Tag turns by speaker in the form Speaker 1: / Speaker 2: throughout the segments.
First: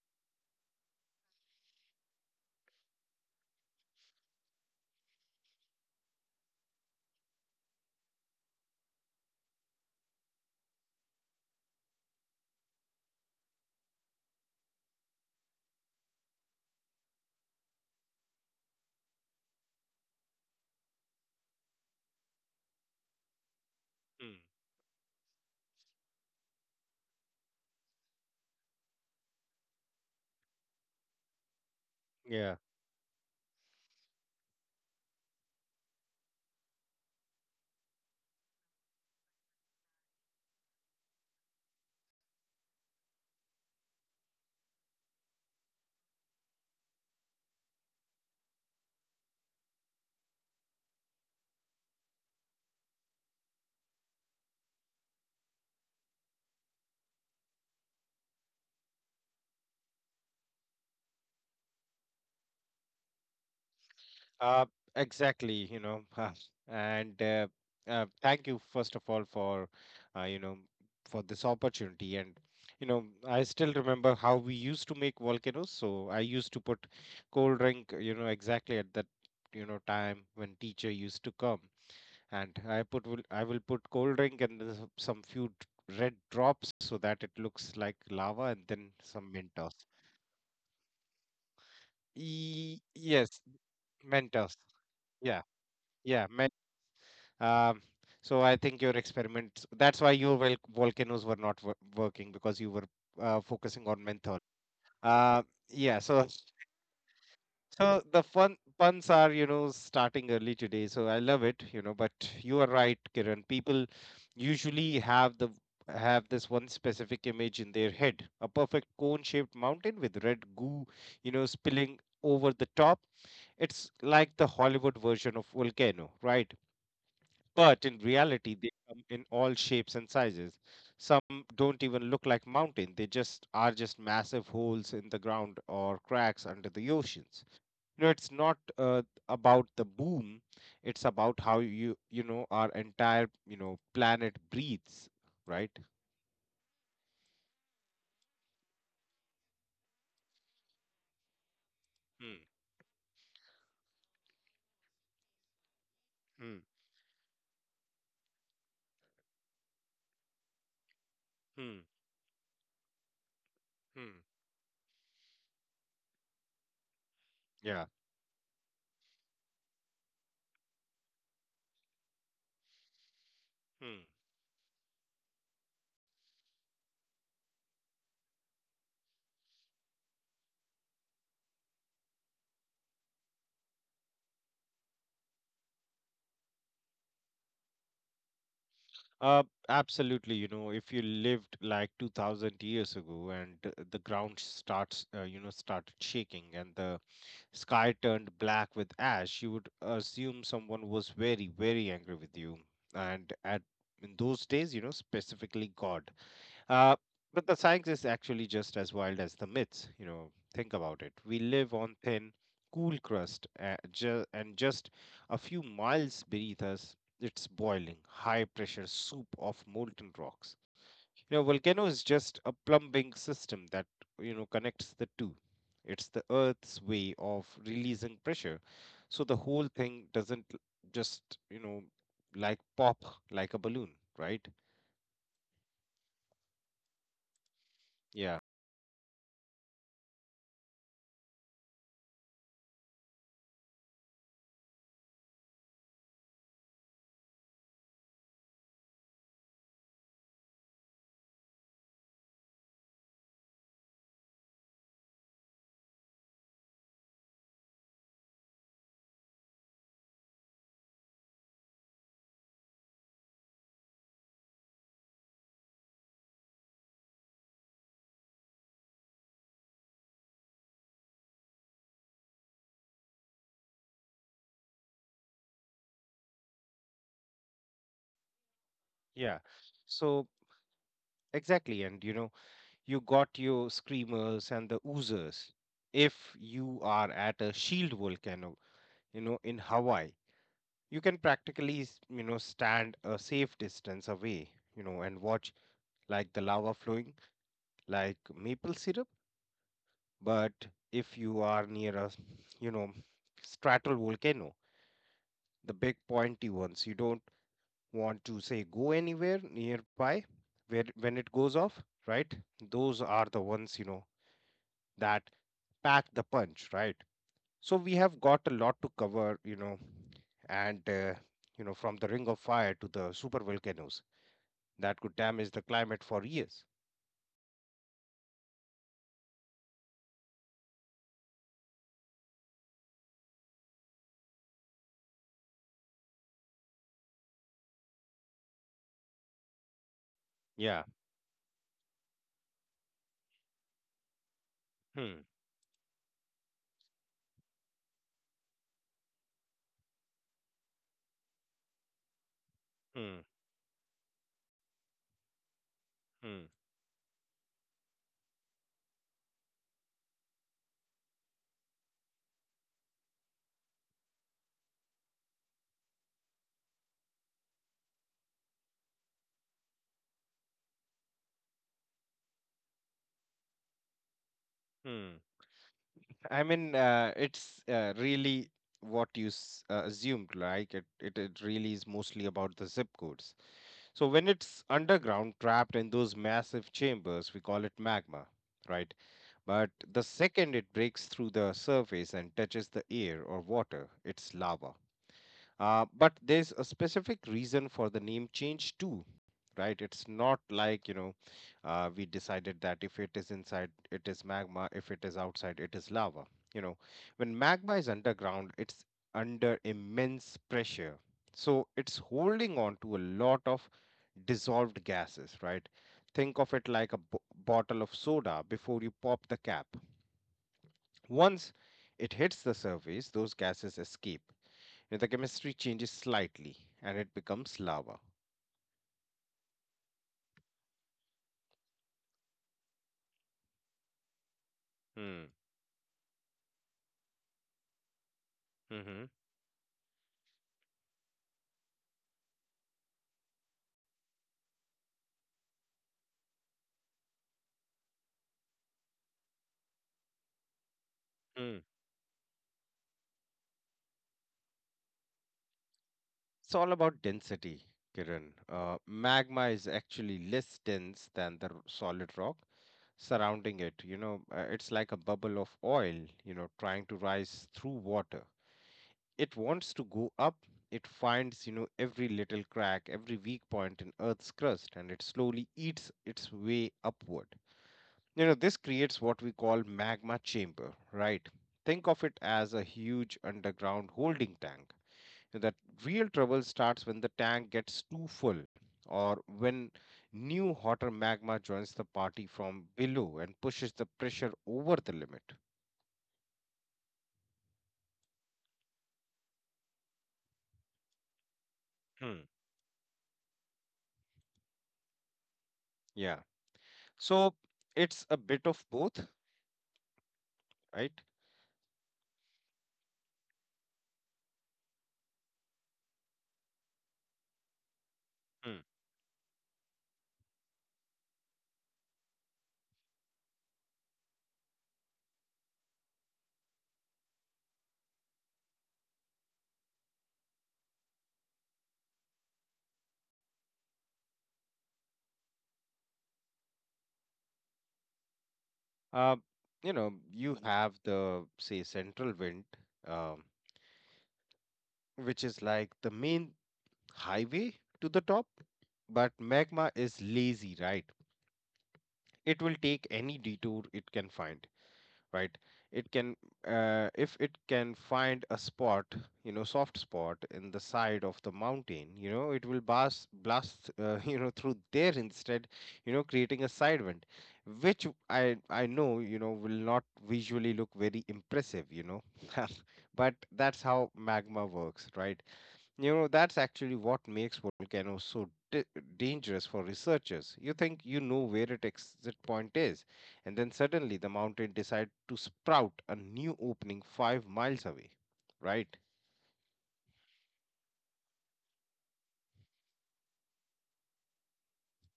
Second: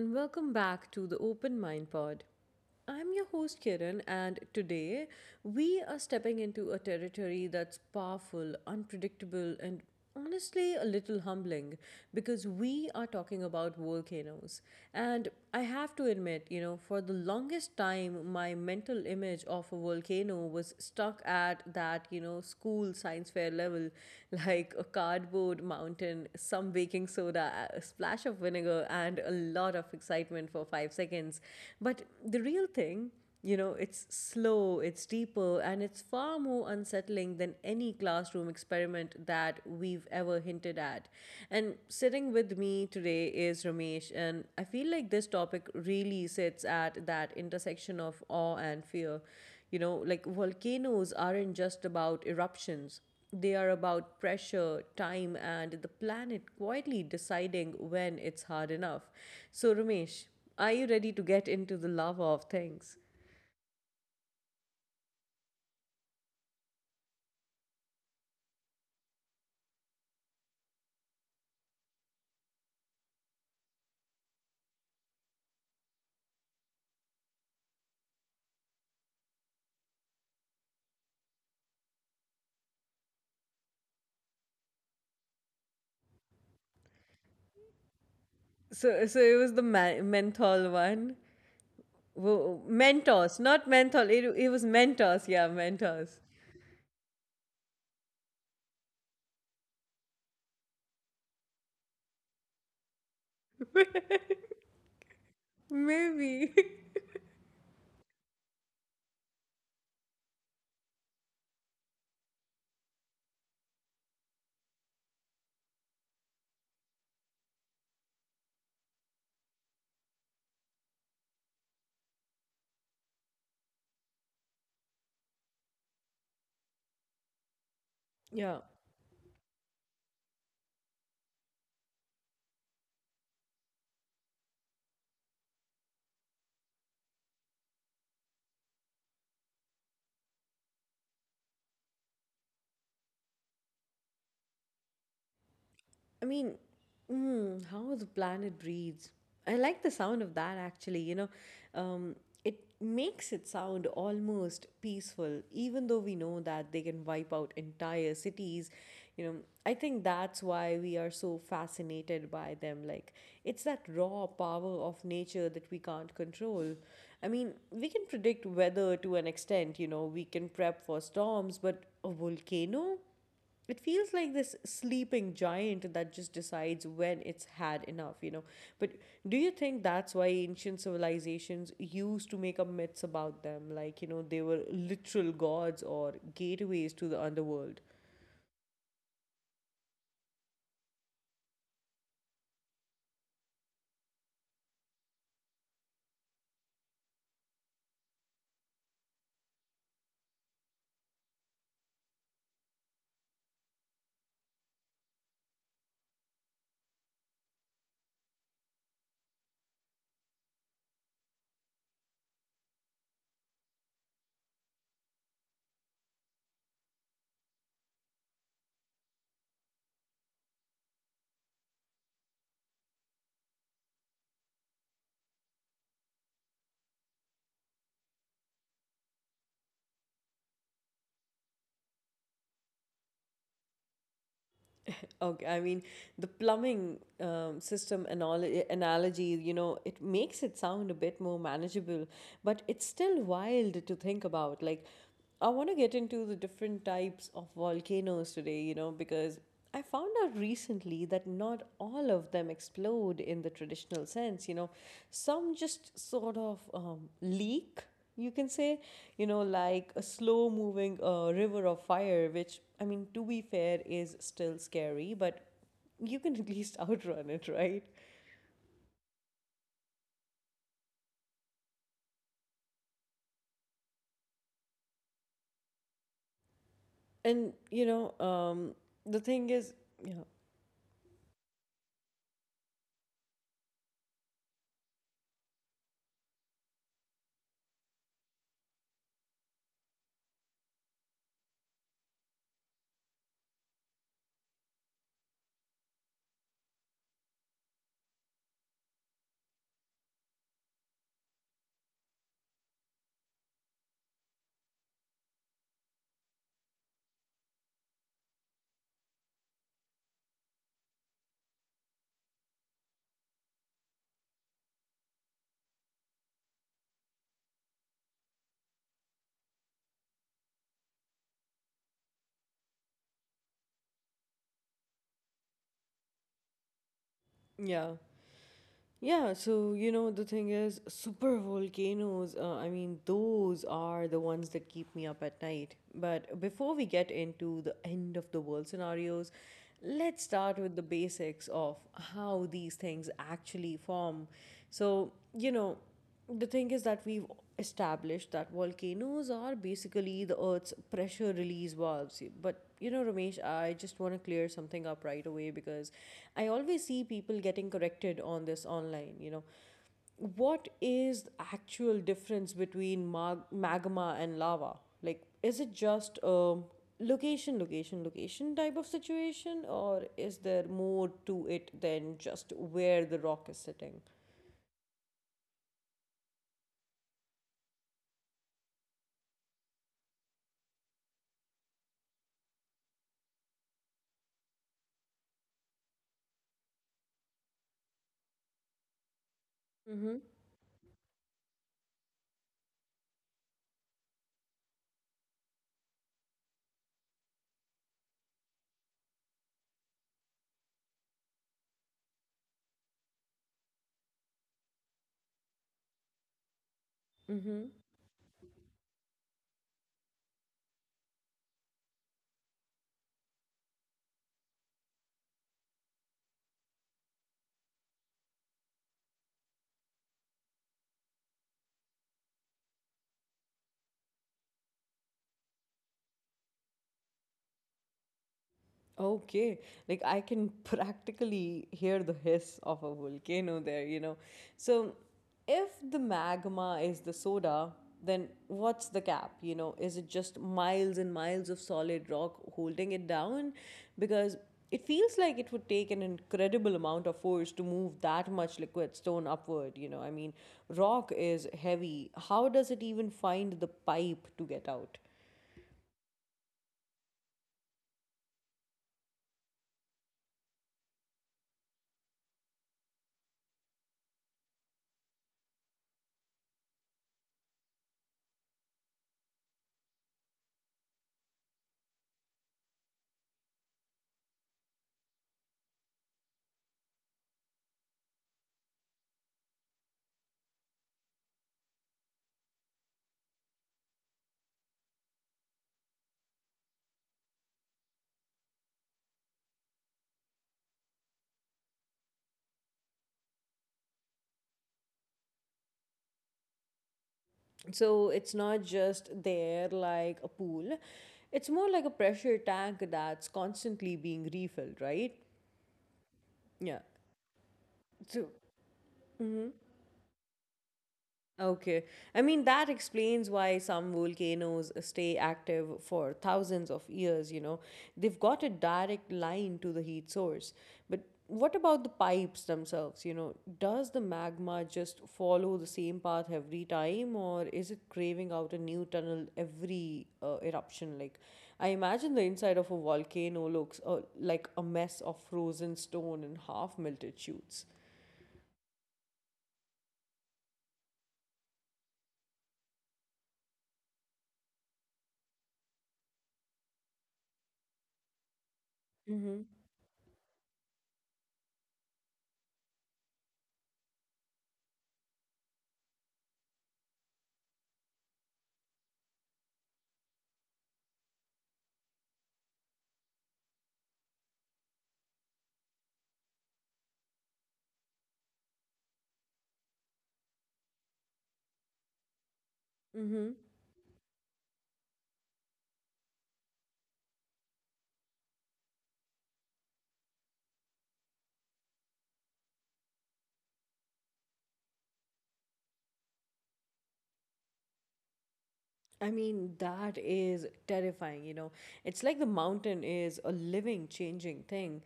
Speaker 1: and welcome back to the Open Mind Pod. I'm your host Kiran, and today we are stepping into a territory that's powerful, unpredictable, and honestly a little humbling because we are talking about volcanoes. And I have to admit, for the longest time, my mental image of a volcano was stuck at that school science fair level,
Speaker 2: Mm,
Speaker 1: like a cardboard mountain, some baking soda, a splash of vinegar, and a lot of excitement for 5 seconds. But the
Speaker 2: Yeah,
Speaker 1: real thing, you know, it's slow, it's deeper, and it's far more unsettling than any classroom experiment that we've ever hinted at. And sitting with me today is Ramesh, and I feel like this topic really sits at that intersection of awe and fear. You know, like volcanoes aren't just about eruptions, they are about pressure, time, and the planet quietly deciding when it's hard enough. So, Ramesh, are you ready to get into the lava of things?
Speaker 2: uh, exactly. You know, and thank you first of all uh, you know, for this opportunity. And you know, I still remember how we used to make volcanoes. So I used to put cold drink, you know, exactly at that, you know, time when teacher used to come, and I will put cold drink and there's some few d- red drops so that it looks like lava, and then
Speaker 1: So
Speaker 2: some
Speaker 1: it was the
Speaker 2: Mentos.
Speaker 1: menthol one. Mentos,
Speaker 2: Yes,
Speaker 1: not menthol. It
Speaker 2: Mentos.
Speaker 1: was Mentos.
Speaker 2: Yeah,
Speaker 1: Yeah, Mentos.
Speaker 2: yeah. Um, so I think your experiment, that's why your volcanoes were not working because you were focusing on menthol. Uh, yeah, so
Speaker 1: Maybe.
Speaker 2: so the fun puns are, you know, starting early today. So I love it, you know, but you are right, Kiran. People usually have the have this one specific image in their head, a perfect cone-shaped mountain with red goo, you know, spilling over the top. It's like the Hollywood version of volcano, right? But in
Speaker 1: Yeah.
Speaker 2: reality, they come in all shapes and sizes. Some don't even look like mountain. They just are just massive holes in the ground or cracks under the oceans. You know, it's not about the boom. It's about how our entire planet breathes, right?
Speaker 1: I mean, mm, how the planet breathes. I like the sound of that actually, you know. Um,
Speaker 2: Hmm.
Speaker 1: it makes it sound almost peaceful, even though we know
Speaker 2: Hmm.
Speaker 1: that they can wipe out entire cities. You know, I think that's why we are so
Speaker 2: Hmm.
Speaker 1: fascinated by them. Like, it's that
Speaker 2: Hmm.
Speaker 1: raw power of nature that we can't control. I mean,
Speaker 2: Yeah.
Speaker 1: we can predict weather to an extent, you know, we can prep for storms, but a volcano? It
Speaker 2: Hmm.
Speaker 1: feels like this sleeping giant that just decides when it's had enough, you know. But do you think that's why ancient civilizations used to make up myths about them? Like, you know, they were literal gods or gateways to the underworld.
Speaker 2: Uh, Absolutely. You know, if you lived like 2000 years ago and the ground started shaking and the sky turned black with ash, you would assume someone was very, very angry with you. And at in those days, you know, specifically God. Uh, but the science is actually just as wild as the myths. You know, think about it. We live on thin, cool crust, and just a few miles beneath us, it's boiling, high pressure soup of molten rocks. You know, volcano is just a plumbing system that, you know, connects the two. It's the Earth's way of releasing pressure. So the whole thing doesn't just, you know, like pop like a balloon, right?
Speaker 1: Okay, I mean, the plumbing system
Speaker 2: Yeah.
Speaker 1: anal- analogy, you know, it makes it sound a bit more manageable, but it's still wild to think about. Like, I want to get into the different types of volcanoes today, you know, because I found out recently that not all of them explode in the traditional sense, you know. Some just sort of leak, you can say, you know, like a slow moving river of fire, which, I mean, to be fair, is still scary, but you can at least outrun it, right? And, you know, the
Speaker 2: Yeah.
Speaker 1: thing is,
Speaker 2: So
Speaker 1: yeah,
Speaker 2: exactly. And, you know, you got your screamers and the oozers. If you are at a shield volcano, you know, in Hawaii, you can practically you know, stand a safe distance away, you know, and watch like the lava flowing like maple syrup, but if you are near a, you know, stratal volcano, the big pointy ones, you don't want to say go anywhere nearby where when it goes off, right? Those are the ones, you know, that pack the punch, right? So we have got a lot to cover, you know, and you know, from the ring of fire to the super volcanoes that could damage the climate for years.
Speaker 1: yeah. Yeah, so you know the thing is, super volcanoes. I mean, those are the ones that keep me up at night. But before we get into the end of the world scenarios, let's start
Speaker 2: yeah
Speaker 1: with the basics of how these things actually form. So
Speaker 2: hmm
Speaker 1: you know. The thing is that we've established that volcanoes are basically the Earth's pressure release valves. But you know,
Speaker 2: hmm
Speaker 1: Ramesh, I just want to clear something up right away because
Speaker 2: hmm
Speaker 1: I always see people getting corrected on this online. You know, what is the actual difference between magma and lava? Like, is it just location, location, location type of situation, or is there more to it than just where the rock is sitting?
Speaker 2: hmm I mean, it's really what you assumed. Like it really is mostly about the zip codes. So when it's underground, trapped in those massive chambers, we call it magma, right? But the
Speaker 1: Mm-hmm.
Speaker 2: second it breaks through the surface and touches the air or water, it's lava. But there's a specific reason for the name change too, right? It's not like, you know, we decided that if it is inside, it is magma, if it is outside, it is lava. You know, when magma
Speaker 1: Mm-hmm.
Speaker 2: is underground, it's under immense pressure. So it's holding on to a lot of dissolved gases, right? Think of it like a bottle of soda before you pop the cap. Once it hits the surface, those gases escape. And the chemistry changes slightly and it becomes lava.
Speaker 1: Okay, like I can practically hear the hiss of a volcano there, you know. So,
Speaker 2: Hmm.
Speaker 1: if the magma is the soda, then what's the
Speaker 2: Mm-hmm.
Speaker 1: cap? You know, is it just miles and miles of solid rock holding it down? Because it feels like it would take an incredible amount of force to move that much liquid stone upward, you know. I mean, rock is heavy. How does it even find the pipe to get out?
Speaker 2: It's all about density, Kiran. Magma is actually less dense than the solid rock surrounding it. You know, it's like a bubble of oil, you know, trying to rise through water. It wants to go up. It finds, you know, every little crack, every weak point in Earth's crust, and it slowly eats its way upward. You know, this creates what we call magma chamber, right? Think of it as a huge underground holding tank. That real trouble starts when the tank gets too full, or when new hotter magma joins the party from below and pushes the pressure over the limit.
Speaker 1: So it's not just there like a pool, it's more like a pressure
Speaker 2: Hmm.
Speaker 1: tank that's constantly being refilled, right?
Speaker 2: Yeah.
Speaker 1: Yeah.
Speaker 2: So it's a
Speaker 1: So,
Speaker 2: bit of both,
Speaker 1: mm-hmm.
Speaker 2: right?
Speaker 1: Okay. I mean, that explains why some volcanoes stay active for thousands of years, you know. They've got a
Speaker 2: Hmm.
Speaker 1: direct line to the heat source. But what about the pipes themselves, you know? Does the magma just follow the same path every time, or is it craving out a new tunnel every eruption? Like, I imagine the inside of a volcano looks like a mess of frozen stone and half melted shoots.
Speaker 2: Uh, you know, you have the, say, central wind, um, which is like the main highway to the top, but
Speaker 1: Mm-hmm.
Speaker 2: magma is lazy, right? It will take any detour it can find, right? It can, if it can find a spot, you know, soft spot in the side of the mountain, you know, it will blast you know, through there instead, you know, creating a side wind, which I know, you know, will not visually look very impressive, you know. But
Speaker 1: Mm-hmm.
Speaker 2: that's how magma works, right? You know, that's actually what makes volcanoes so dangerous for researchers. You think you know where its exit point is, and then suddenly the mountain decides to sprout a new opening 5 miles away. Right?
Speaker 1: I mean, that is terrifying, you know. It's like the mountain is a living, changing thing.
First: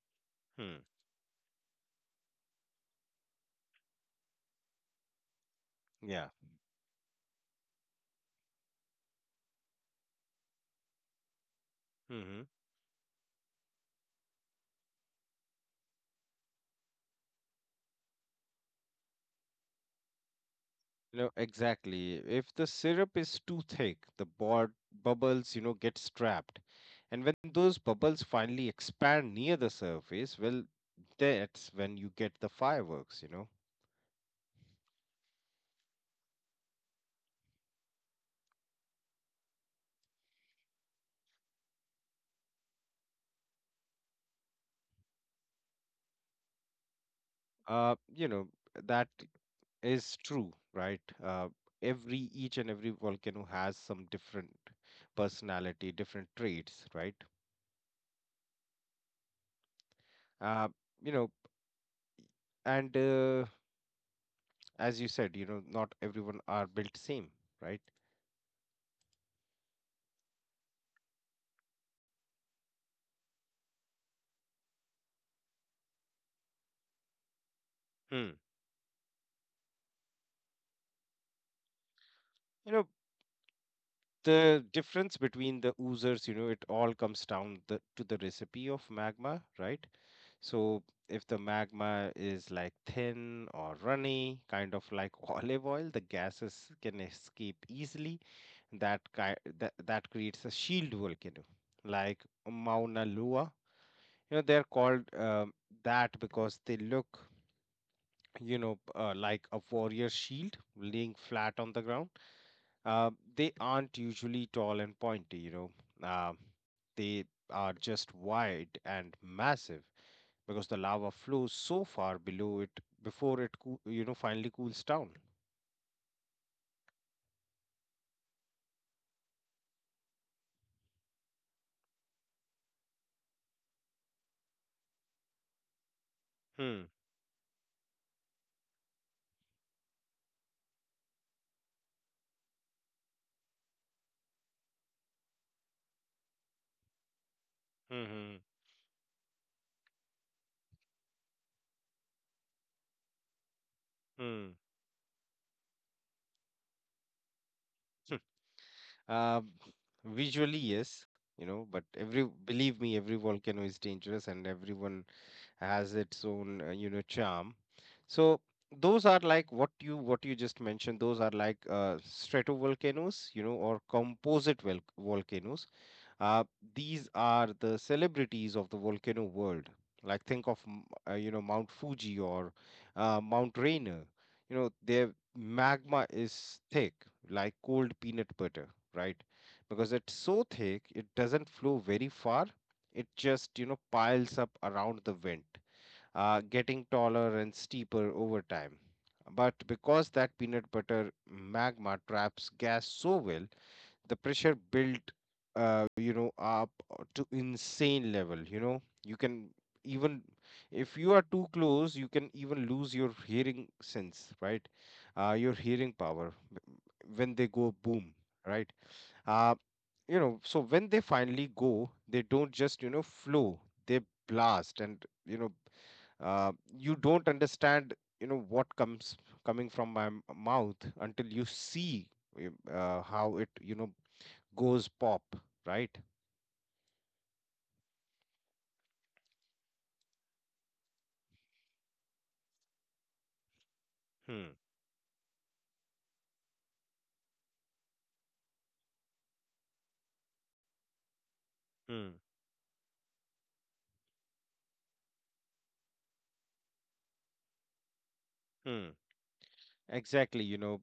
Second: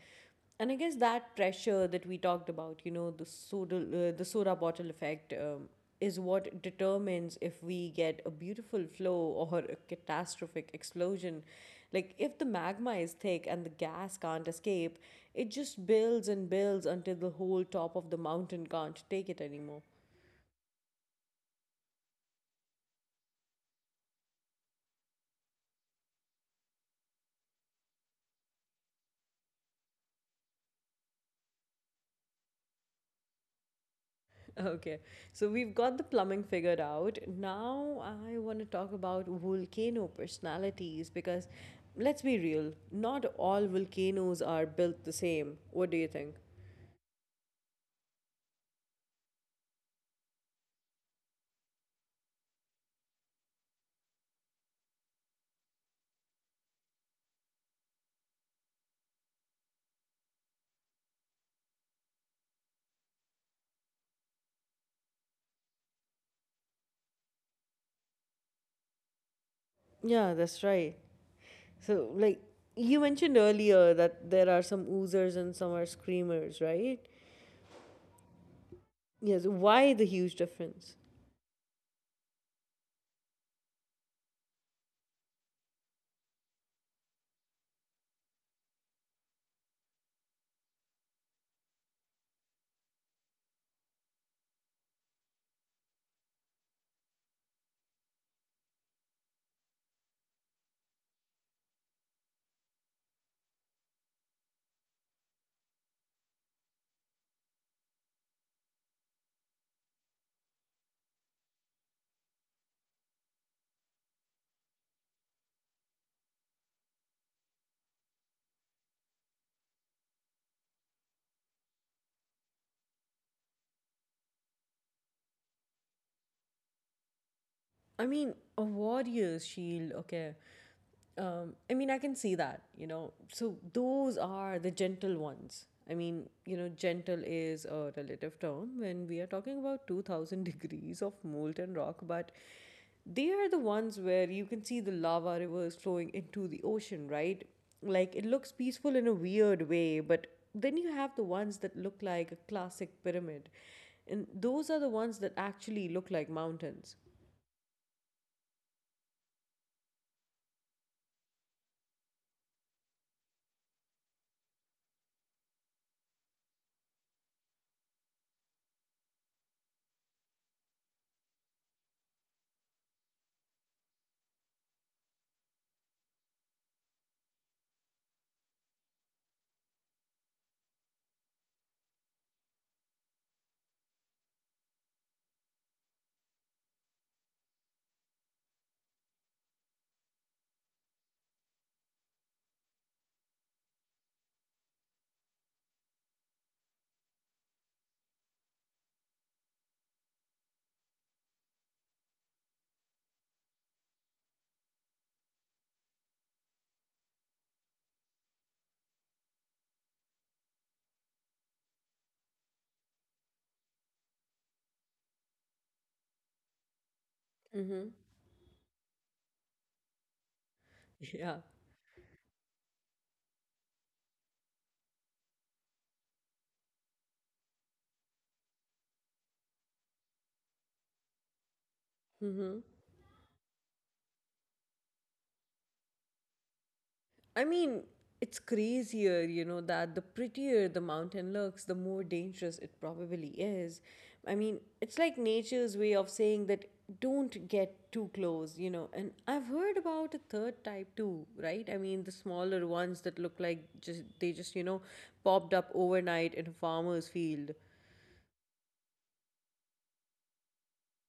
Speaker 1: And I
Speaker 2: Hmm.
Speaker 1: guess that pressure that we talked about, you know, the soda bottle effect, is
Speaker 2: Yeah.
Speaker 1: what determines if we get a beautiful flow or a catastrophic explosion. Like, if
Speaker 2: Mm-hmm.
Speaker 1: the magma is thick and the gas can't escape, it just builds and builds until the whole top of the mountain can't take it anymore.
Speaker 2: You know, exactly. If the syrup is too thick, the board bubbles, you know, get trapped. And when those bubbles finally expand near the surface, well, that's when you get the fireworks, you know.
Speaker 1: Okay, so we've got the plumbing figured out. Now I want to talk about volcano personalities because let's be real, not all volcanoes are built the same. What do you think?
Speaker 2: You know, that is true, right? Every, each and every volcano has some different personality, different traits, right? Uh, you know, and as you said, you know, not everyone are built same, right?
Speaker 1: Yeah, that's right. So, like you mentioned earlier, that there are some oozers and some are screamers, right?
Speaker 2: Hmm.
Speaker 1: Yes. Why the huge difference?
Speaker 2: You know, the difference between the oozers, you know, it all comes to the recipe of magma, right? So if the magma is like thin or runny, kind of like olive oil, the gases can escape easily. That creates a shield volcano like Mauna Loa. You know, they're called that because they look, you know, like a warrior shield laying flat on the ground. Uh, they aren't usually tall and pointy, you know. Um they are just wide and massive because the lava flows so far below it before it you know, finally cools down.
Speaker 1: I mean, a warrior's shield, okay. I mean, I can see that, you know. So those are the gentle ones. I mean, you know,
Speaker 2: Hmm.
Speaker 1: gentle is a relative term when we are talking about 2000 degrees of molten rock, but they are the ones where you can see the lava rivers flowing into the ocean, right? Like it
Speaker 2: Hmm.
Speaker 1: looks peaceful in a weird way, but then you have the ones that look like a classic pyramid. And
Speaker 2: Hmm. hmm.
Speaker 1: those are the ones that actually look like mountains.
Speaker 2: Uh, Visually, yes, you know, but every, believe me, every volcano is dangerous, and everyone has its own, you know, charm. So those are like what you just mentioned. Those are like stratovolcanoes, you know, or composite volcanoes. uh, these are the celebrities of the volcano world. Like think of you know, Mount Fuji or Mount Rainier. You know, their magma is thick, like cold peanut butter, right? Because it's so thick, it doesn't flow very far. It just, you know, piles up around the vent, getting taller and steeper over time. But because that peanut butter magma traps gas so well, the pressure built you know, up to insane level, you know. You can even, if you are too close, you can even lose your hearing sense, right? Your hearing power when they
Speaker 1: Mm-hmm.
Speaker 2: go boom, right? uh, you know, so when they
Speaker 1: Yeah.
Speaker 2: finally go, they don't just, you know, flow, they blast. And you know, uh, you don't understand, you know, what comes coming from my mouth until you see
Speaker 1: Mm-hmm.
Speaker 2: how it, you know, goes pop, right?
Speaker 1: I mean, it's crazier, you know, that the prettier the mountain looks, the more dangerous it probably is. I mean,
Speaker 2: Hmm.
Speaker 1: it's like nature's way of saying that don't get too close, you know. And I've heard about a third type too, right? I mean, the
Speaker 2: Hmm.
Speaker 1: smaller ones that look like just they just, you know, popped up overnight in a farmer's field.
Speaker 2: Hmm. Exactly, you know,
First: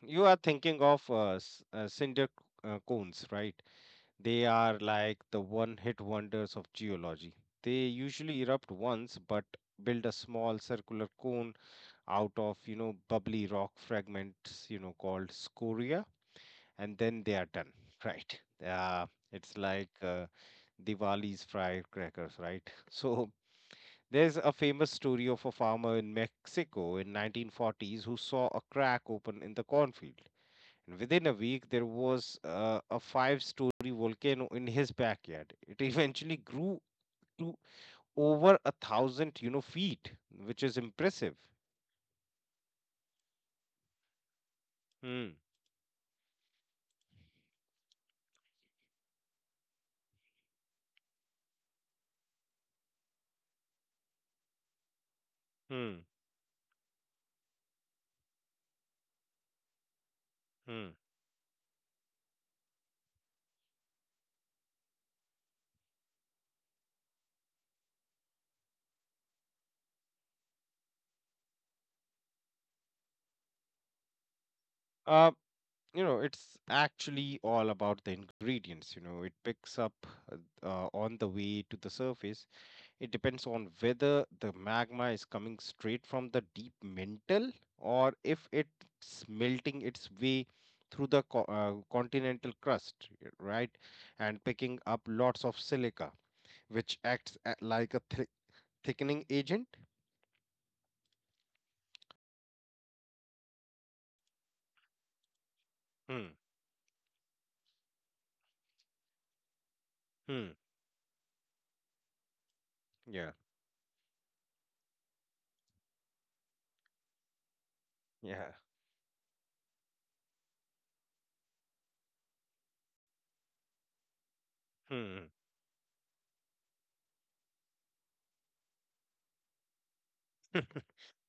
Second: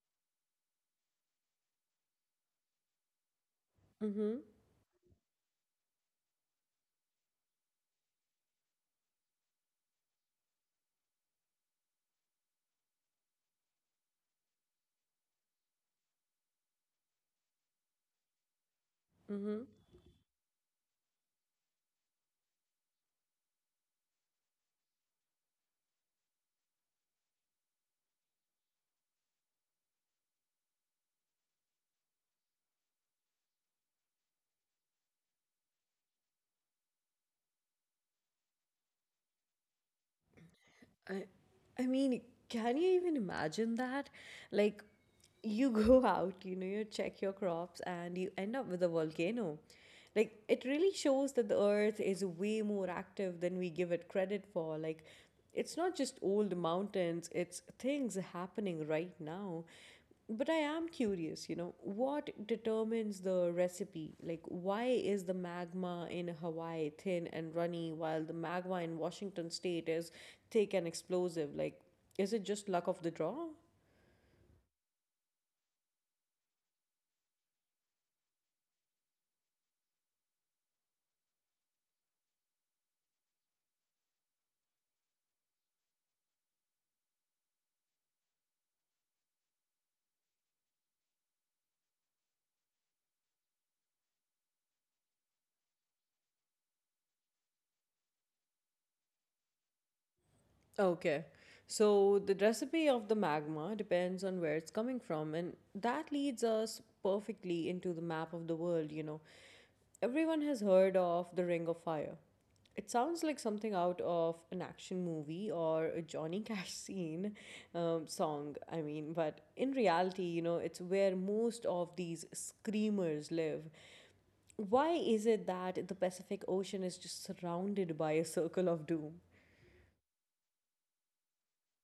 Speaker 2: you are thinking of cinder cones, right?
Speaker 1: Mm-hmm.
Speaker 2: They are like the one-hit wonders of geology. They usually erupt once, but build a small circular cone out of, you know, bubbly rock fragments, you know, called scoria, and then they are done, right? Uh, it's
Speaker 1: Mm-hmm.
Speaker 2: like Diwali's firecrackers, right? So there's a famous story of a farmer in Mexico in 1940s who saw a crack open in the cornfield. And within a week, there was a five-story volcano in his backyard. It eventually grew to over 1,000, you know, feet, which is impressive.
Speaker 1: I, I mean, can you even imagine that? Like,
Speaker 2: Hmm,
Speaker 1: you go out, you know, you check your crops and you end up with a volcano. Like, it really shows that the earth is way more active than we give it credit for. Like,
Speaker 2: hmm,
Speaker 1: it's not just old mountains, it's things happening right now. But I
Speaker 2: hmm.
Speaker 1: am curious, you know, what determines the recipe? Like, why is the magma in Hawaii thin and runny while the magma in Washington state is thick and explosive? Like, is it just luck of the draw?
Speaker 2: Uh, you know, it's actually all about the ingredients. You know, it picks up uh, on the way to the surface. It depends on whether the magma is coming straight from the deep mantle, or if it's melting its way through the continental crust, right? And picking up lots of silica, which acts like a thickening agent.
Speaker 1: Okay. So, the recipe of the magma depends on where it's coming from, and that leads us
Speaker 2: Hmm.
Speaker 1: perfectly into the map of the world, you know. Everyone has heard
Speaker 2: Hmm.
Speaker 1: of The Ring of Fire. It sounds like something
Speaker 2: Yeah.
Speaker 1: out of an action movie or a Johnny Cash scene song, I
Speaker 2: Yeah.
Speaker 1: mean, but in reality, you know, it's where most of these screamers live. Why is it that
Speaker 2: Hmm.
Speaker 1: the Pacific Ocean is just surrounded by a circle of doom?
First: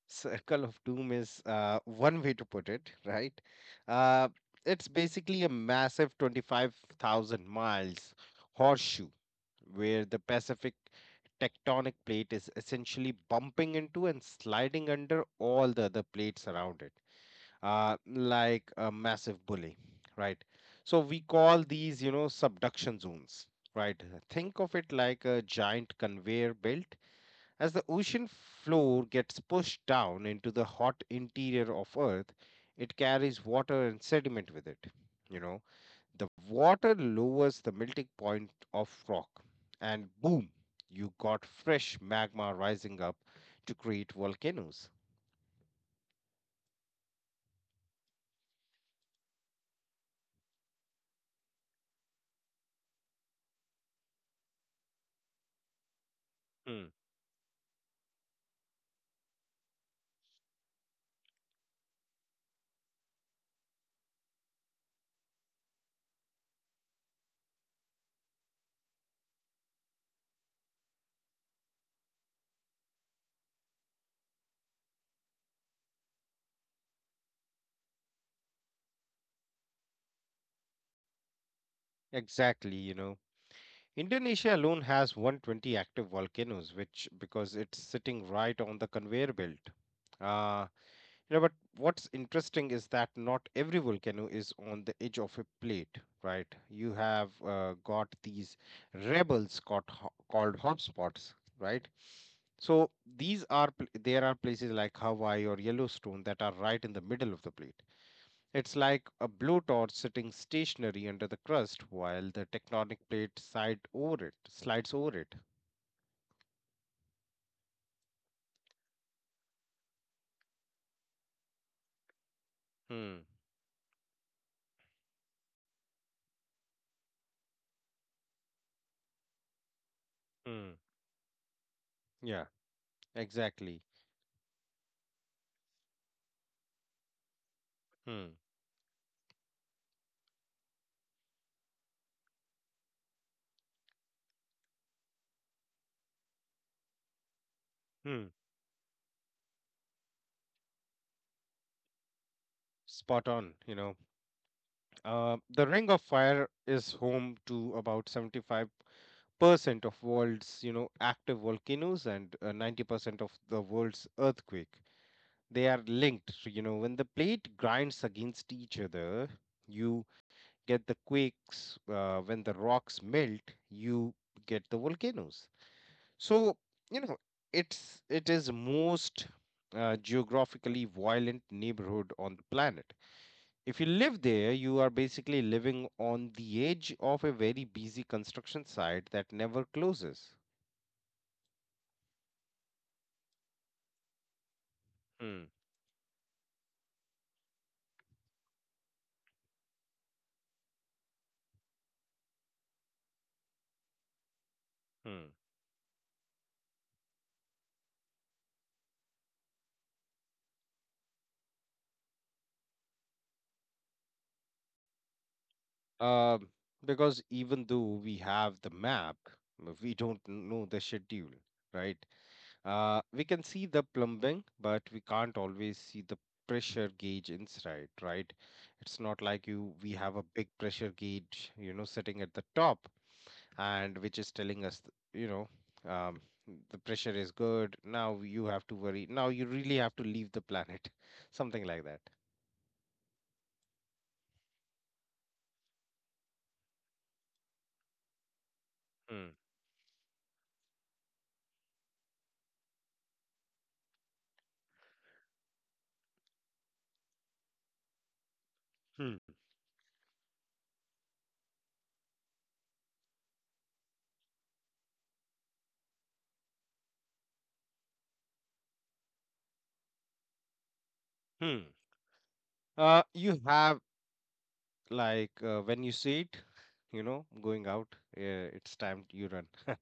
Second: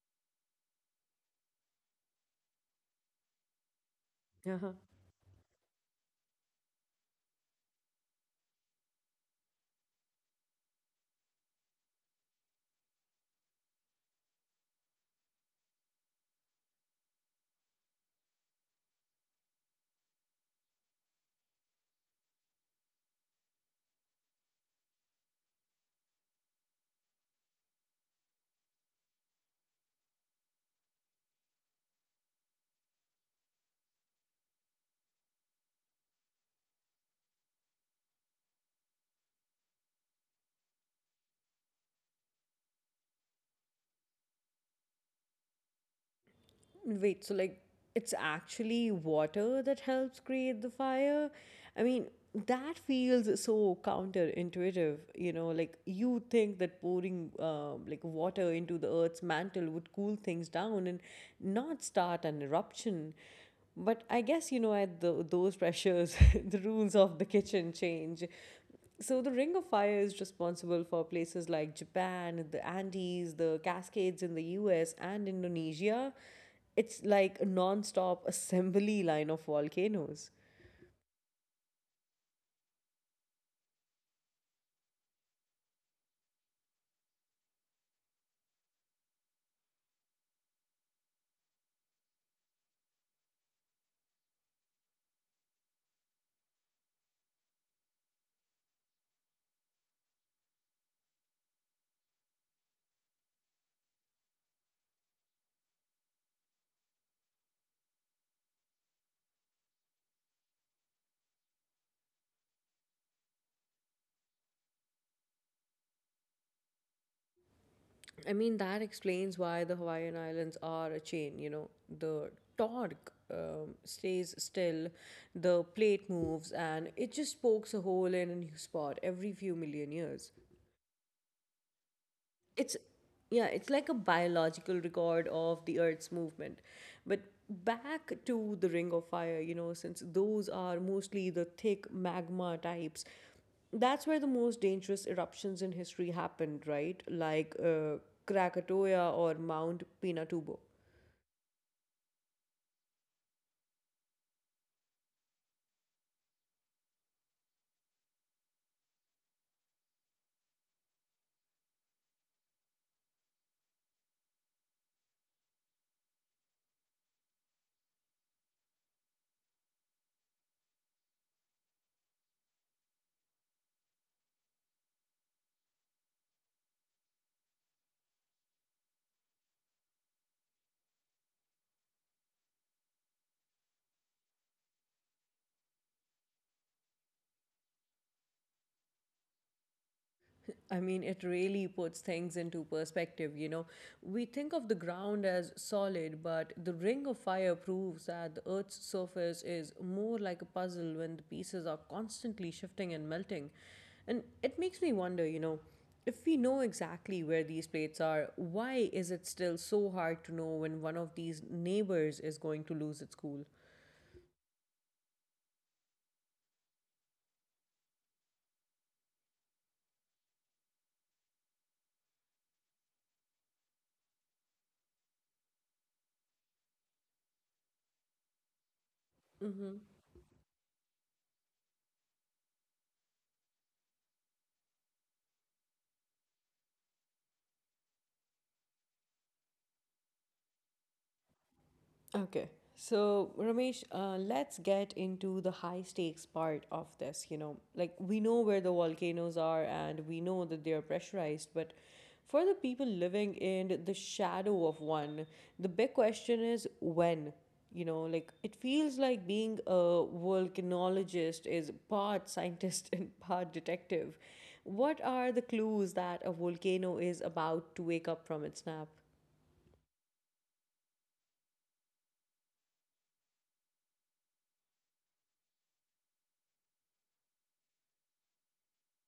Speaker 2: Circle of doom is one way to put it, right? Uh,
Speaker 1: Uh-huh.
Speaker 2: it's basically a massive 25,000 miles horseshoe where the Pacific tectonic plate is essentially bumping into and sliding under all the other plates around it, like a massive bully, right? So we call these, you know, subduction zones, right? Think of it like a giant conveyor belt. As the ocean floor gets pushed down into the hot interior of Earth, it carries water and sediment with it. You know, the water lowers the melting point of rock, and boom, you got fresh magma rising up to create volcanoes.
Speaker 1: Wait, so like it's actually water that helps create the fire? I mean, that feels so counterintuitive, you know, like
Speaker 2: Hmm.
Speaker 1: you think that pouring like water into the earth's mantle would cool things down and not start an eruption. But I guess, you know, at the, those pressures, the rules of the kitchen change. So the Ring of Fire is responsible for places like Japan, the Andes, the Cascades in the US and Indonesia. It's like a non-stop assembly line of volcanoes.
Speaker 2: Exactly. Indonesia alone has 120 active volcanoes, which because it's sitting right on the conveyor belt. Uh, Yeah, but what's interesting is that not every volcano is on the edge of a plate, right? You have got these rebels called, called hotspots, right? So there are places like Hawaii or Yellowstone that are right in the middle of the plate. It's like a blowtorch sitting stationary under the crust while the tectonic plate side over it slides over it.
Speaker 1: I mean, that explains why the Hawaiian Islands are a chain, you know, the
Speaker 2: Hmm.
Speaker 1: torque stays still, the plate moves, and it just pokes a hole in a new spot every few million
Speaker 2: Hmm.
Speaker 1: years.
Speaker 2: Yeah.
Speaker 1: It's
Speaker 2: Exactly.
Speaker 1: yeah, it's like a biological record of the earth's movement, but
Speaker 2: Hmm.
Speaker 1: back to the ring of fire, you know, since those are mostly the thick magma types, that's where the most dangerous eruptions in history happened, right? Like
Speaker 2: Hmm.
Speaker 1: Krakatoa or Mount Pinatubo.
Speaker 2: Spot on. The Ring of Fire is home to about 75% of world's, active volcanoes and 90% of the world's earthquake. They are linked, so, when the plate grinds against each other, you get the quakes. When the rocks melt, you get the volcanoes. So, you know, it is most geographically violent neighborhood on the planet. If you live there, you are basically living on the edge of a very busy construction site that never closes.
Speaker 1: I mean, it really puts things into perspective, you know. We think of
Speaker 2: Hmm.
Speaker 1: the ground as solid, but the ring of fire proves that the Earth's surface is more like a puzzle when the pieces are constantly shifting and melting. And
Speaker 2: Hmm.
Speaker 1: it makes me wonder, you know, if we know exactly where these plates are, why is it still so hard to know when one of these neighbors is going to lose its cool?
Speaker 2: Um, because even though we have the map, we don't know the schedule, right? We can see the plumbing, but we can't always see the pressure gauge inside, right? It's not like you we have a big
Speaker 1: Mm-hmm.
Speaker 2: pressure gauge, sitting at the top, and which is telling us, you know, um, the pressure is good. Now you have to worry. Now you really have to leave the planet, something like that.
Speaker 1: Okay. So, Ramesh, let's get into the high stakes part of this. You know, like we know where
Speaker 2: Hmm.
Speaker 1: the volcanoes are and we know that they are pressurized, but for the people living in the shadow of one, the big question is when. You know, like it
Speaker 2: Hmm.
Speaker 1: feels like being a volcanologist is part scientist and part detective. What are the clues that a volcano is about to wake up from its nap?
Speaker 2: Hmm. You have like when you see it, going out. It's time you run.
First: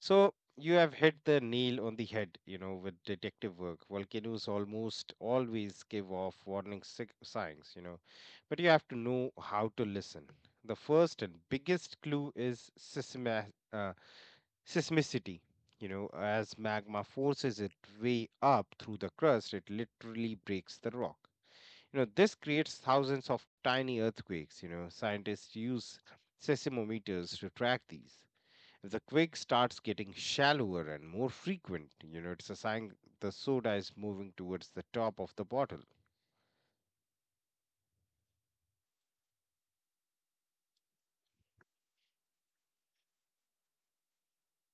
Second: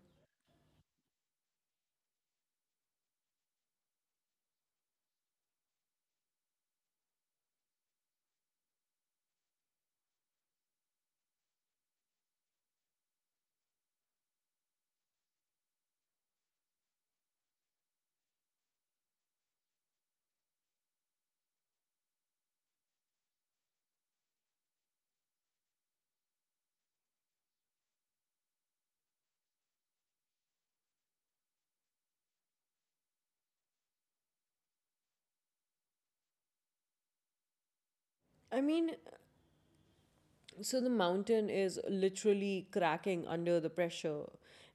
Speaker 2: So you have hit the nail on the head, with detective work. Volcanoes almost always give off warning signs, but you have to know how to listen. The first and biggest clue is seismicity. As magma forces its way up through the crust, it literally breaks the rock. This creates thousands of tiny earthquakes. Scientists use seismometers to track these. The quake starts getting shallower and more frequent. It's a sign the soda is moving towards the top of the bottle.
Speaker 1: I mean, so the mountain is literally cracking under the pressure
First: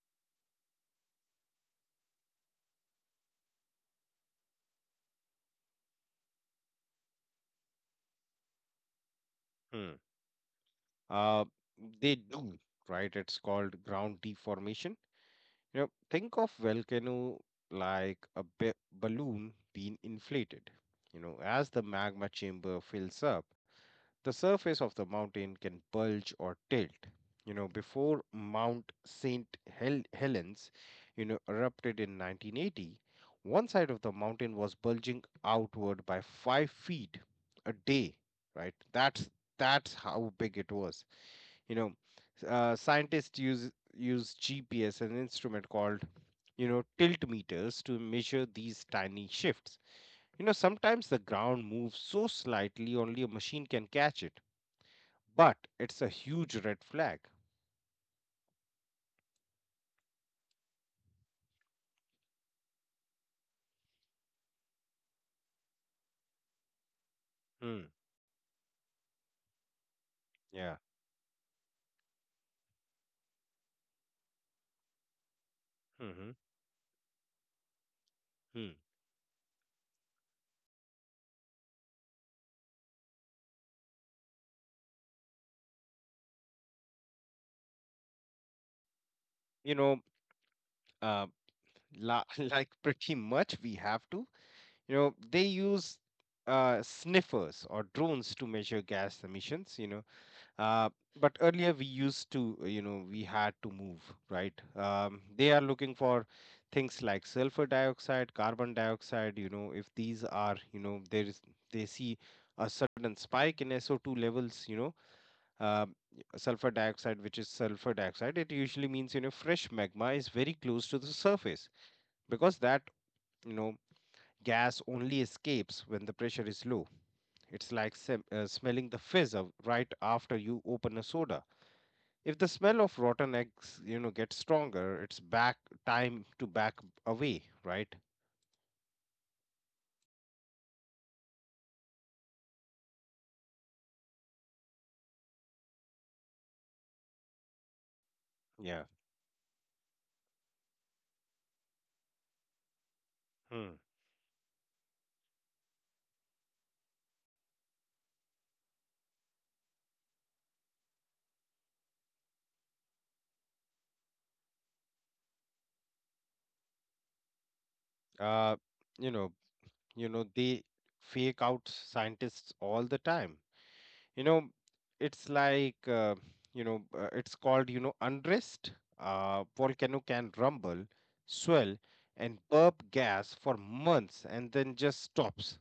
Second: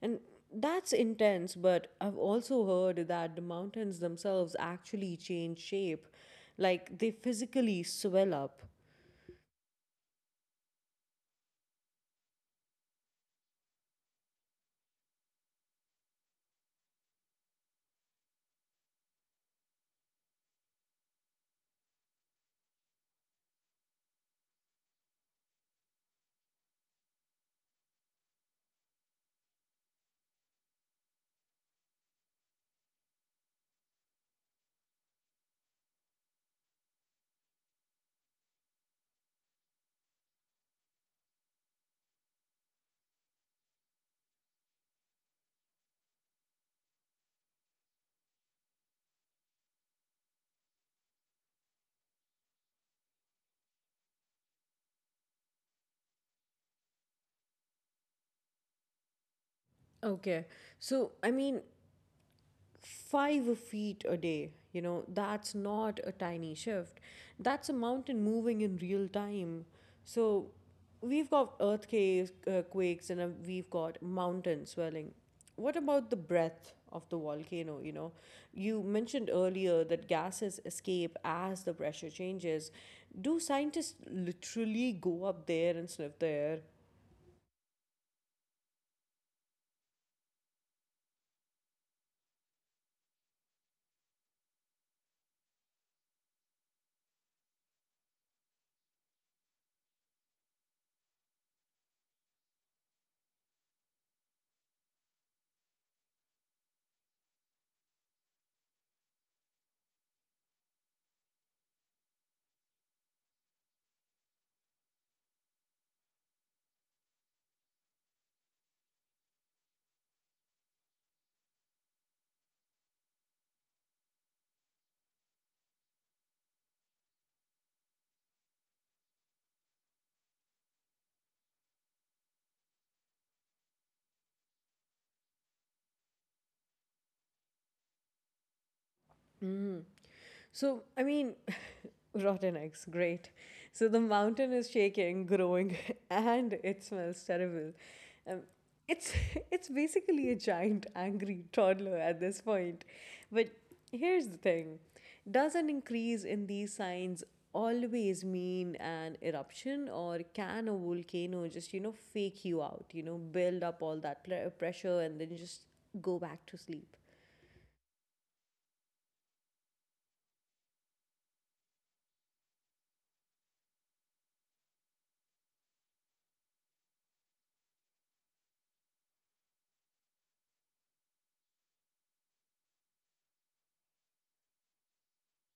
Speaker 1: and that's intense, but I've also heard that the mountains themselves actually change shape, like they physically swell up.
Speaker 2: Hmm. Uh, they do, right? It's called ground deformation. Think of volcano like a balloon being inflated. As the magma chamber fills up, the surface of the mountain can bulge or tilt. Before Mount St. Helens, erupted in 1980, one side of the mountain was bulging outward by 5 feet a day, right? That's how big it was. You know, scientists use GPS, an instrument called, tilt meters to measure these tiny shifts. Sometimes the ground moves so slightly only a machine can catch it, but it's a huge red flag.
Speaker 1: Okay, so 5 feet a day. You know, that's not a tiny shift. That's a
Speaker 2: Hmm.
Speaker 1: mountain moving in real time. So
Speaker 2: Yeah.
Speaker 1: we've got earthquakes, quakes, and we've got mountain swelling. What about the
Speaker 2: Mm-hmm.
Speaker 1: breath of the volcano? You know,
Speaker 2: Hmm.
Speaker 1: you mentioned earlier that gases escape as the pressure changes. Do scientists literally go up there and sniff the air?
Speaker 2: You know, uh, like pretty much we have to. They use sniffers or drones to measure gas emissions. Uh, but earlier we used to, we had to move, right? They are looking for things like sulfur dioxide, carbon dioxide. If these are, there is they see a sudden spike in SO2 levels. Um, sulfur dioxide, which is sulfur dioxide, it usually means fresh magma is very close to the surface because that, you know gas only escapes when the pressure is low. It's like smelling the fizz of right after you open a soda. If the smell of rotten eggs, gets stronger, it's back time to back away, right?
Speaker 1: Mm. So, I mean, Rotten eggs, great. So the mountain is shaking, growing, and it smells terrible. Um,
Speaker 2: Yeah.
Speaker 1: it's it's basically a giant angry toddler at this point. But
Speaker 2: Hmm.
Speaker 1: here's the thing: does an increase in these signs always mean an eruption, or can a volcano just fake you out? You know, build up all that pressure and then just go back to sleep.
Speaker 2: Uh, you know, they fake out scientists all the time, you know it's like uh, it's called, unrest. Volcano can rumble, swell, and burp gas for months and then just stops.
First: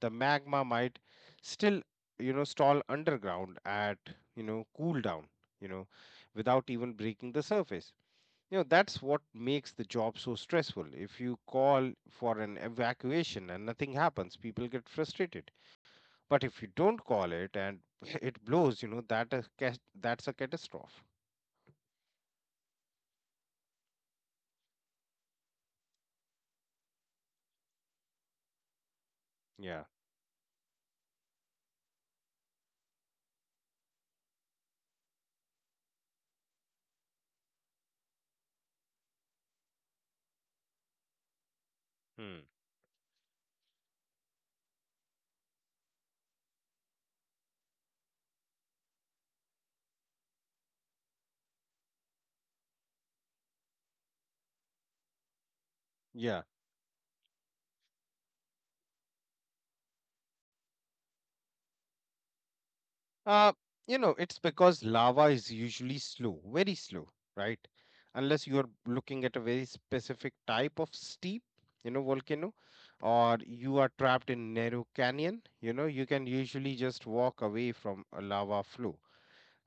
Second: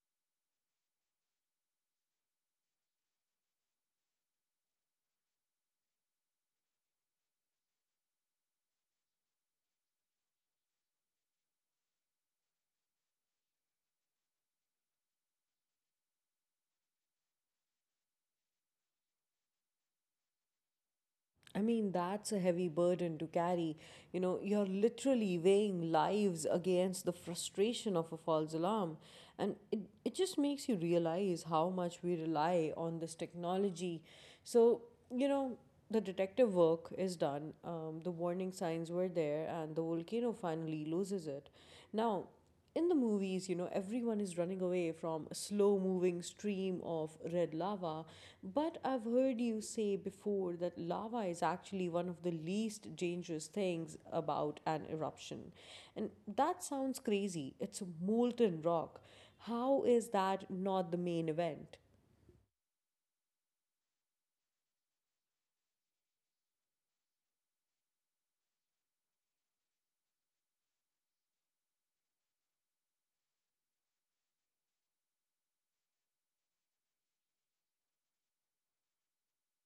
Speaker 2: The magma might still, stall underground at, cool down, you know without even breaking the surface. That's what makes the job so stressful. If you call for an evacuation and nothing happens, people get frustrated, but if you don't call it and it blows, that's a catastrophe.
Speaker 1: I mean, that's a heavy burden to carry. You know, you're literally weighing lives against the frustration of a false alarm. And it,
Speaker 2: Yeah.
Speaker 1: it just makes you realize how much we rely on this technology. So, you know, the detective work is done, the warning signs were there, and the volcano finally loses it. Now,
Speaker 2: Hmm.
Speaker 1: in the movies, you know, everyone is running away from a slow moving stream of red lava. But I've heard you say before that lava is actually one of the least dangerous things about an eruption. And
Speaker 2: Yeah.
Speaker 1: that sounds crazy. It's molten rock. How is that not the main event?
Speaker 2: Uh, it's because lava is usually slow, very slow, right? Unless you're looking at a very specific type of steep, volcano, or you are trapped in narrow canyon, you can usually just walk away from a lava flow.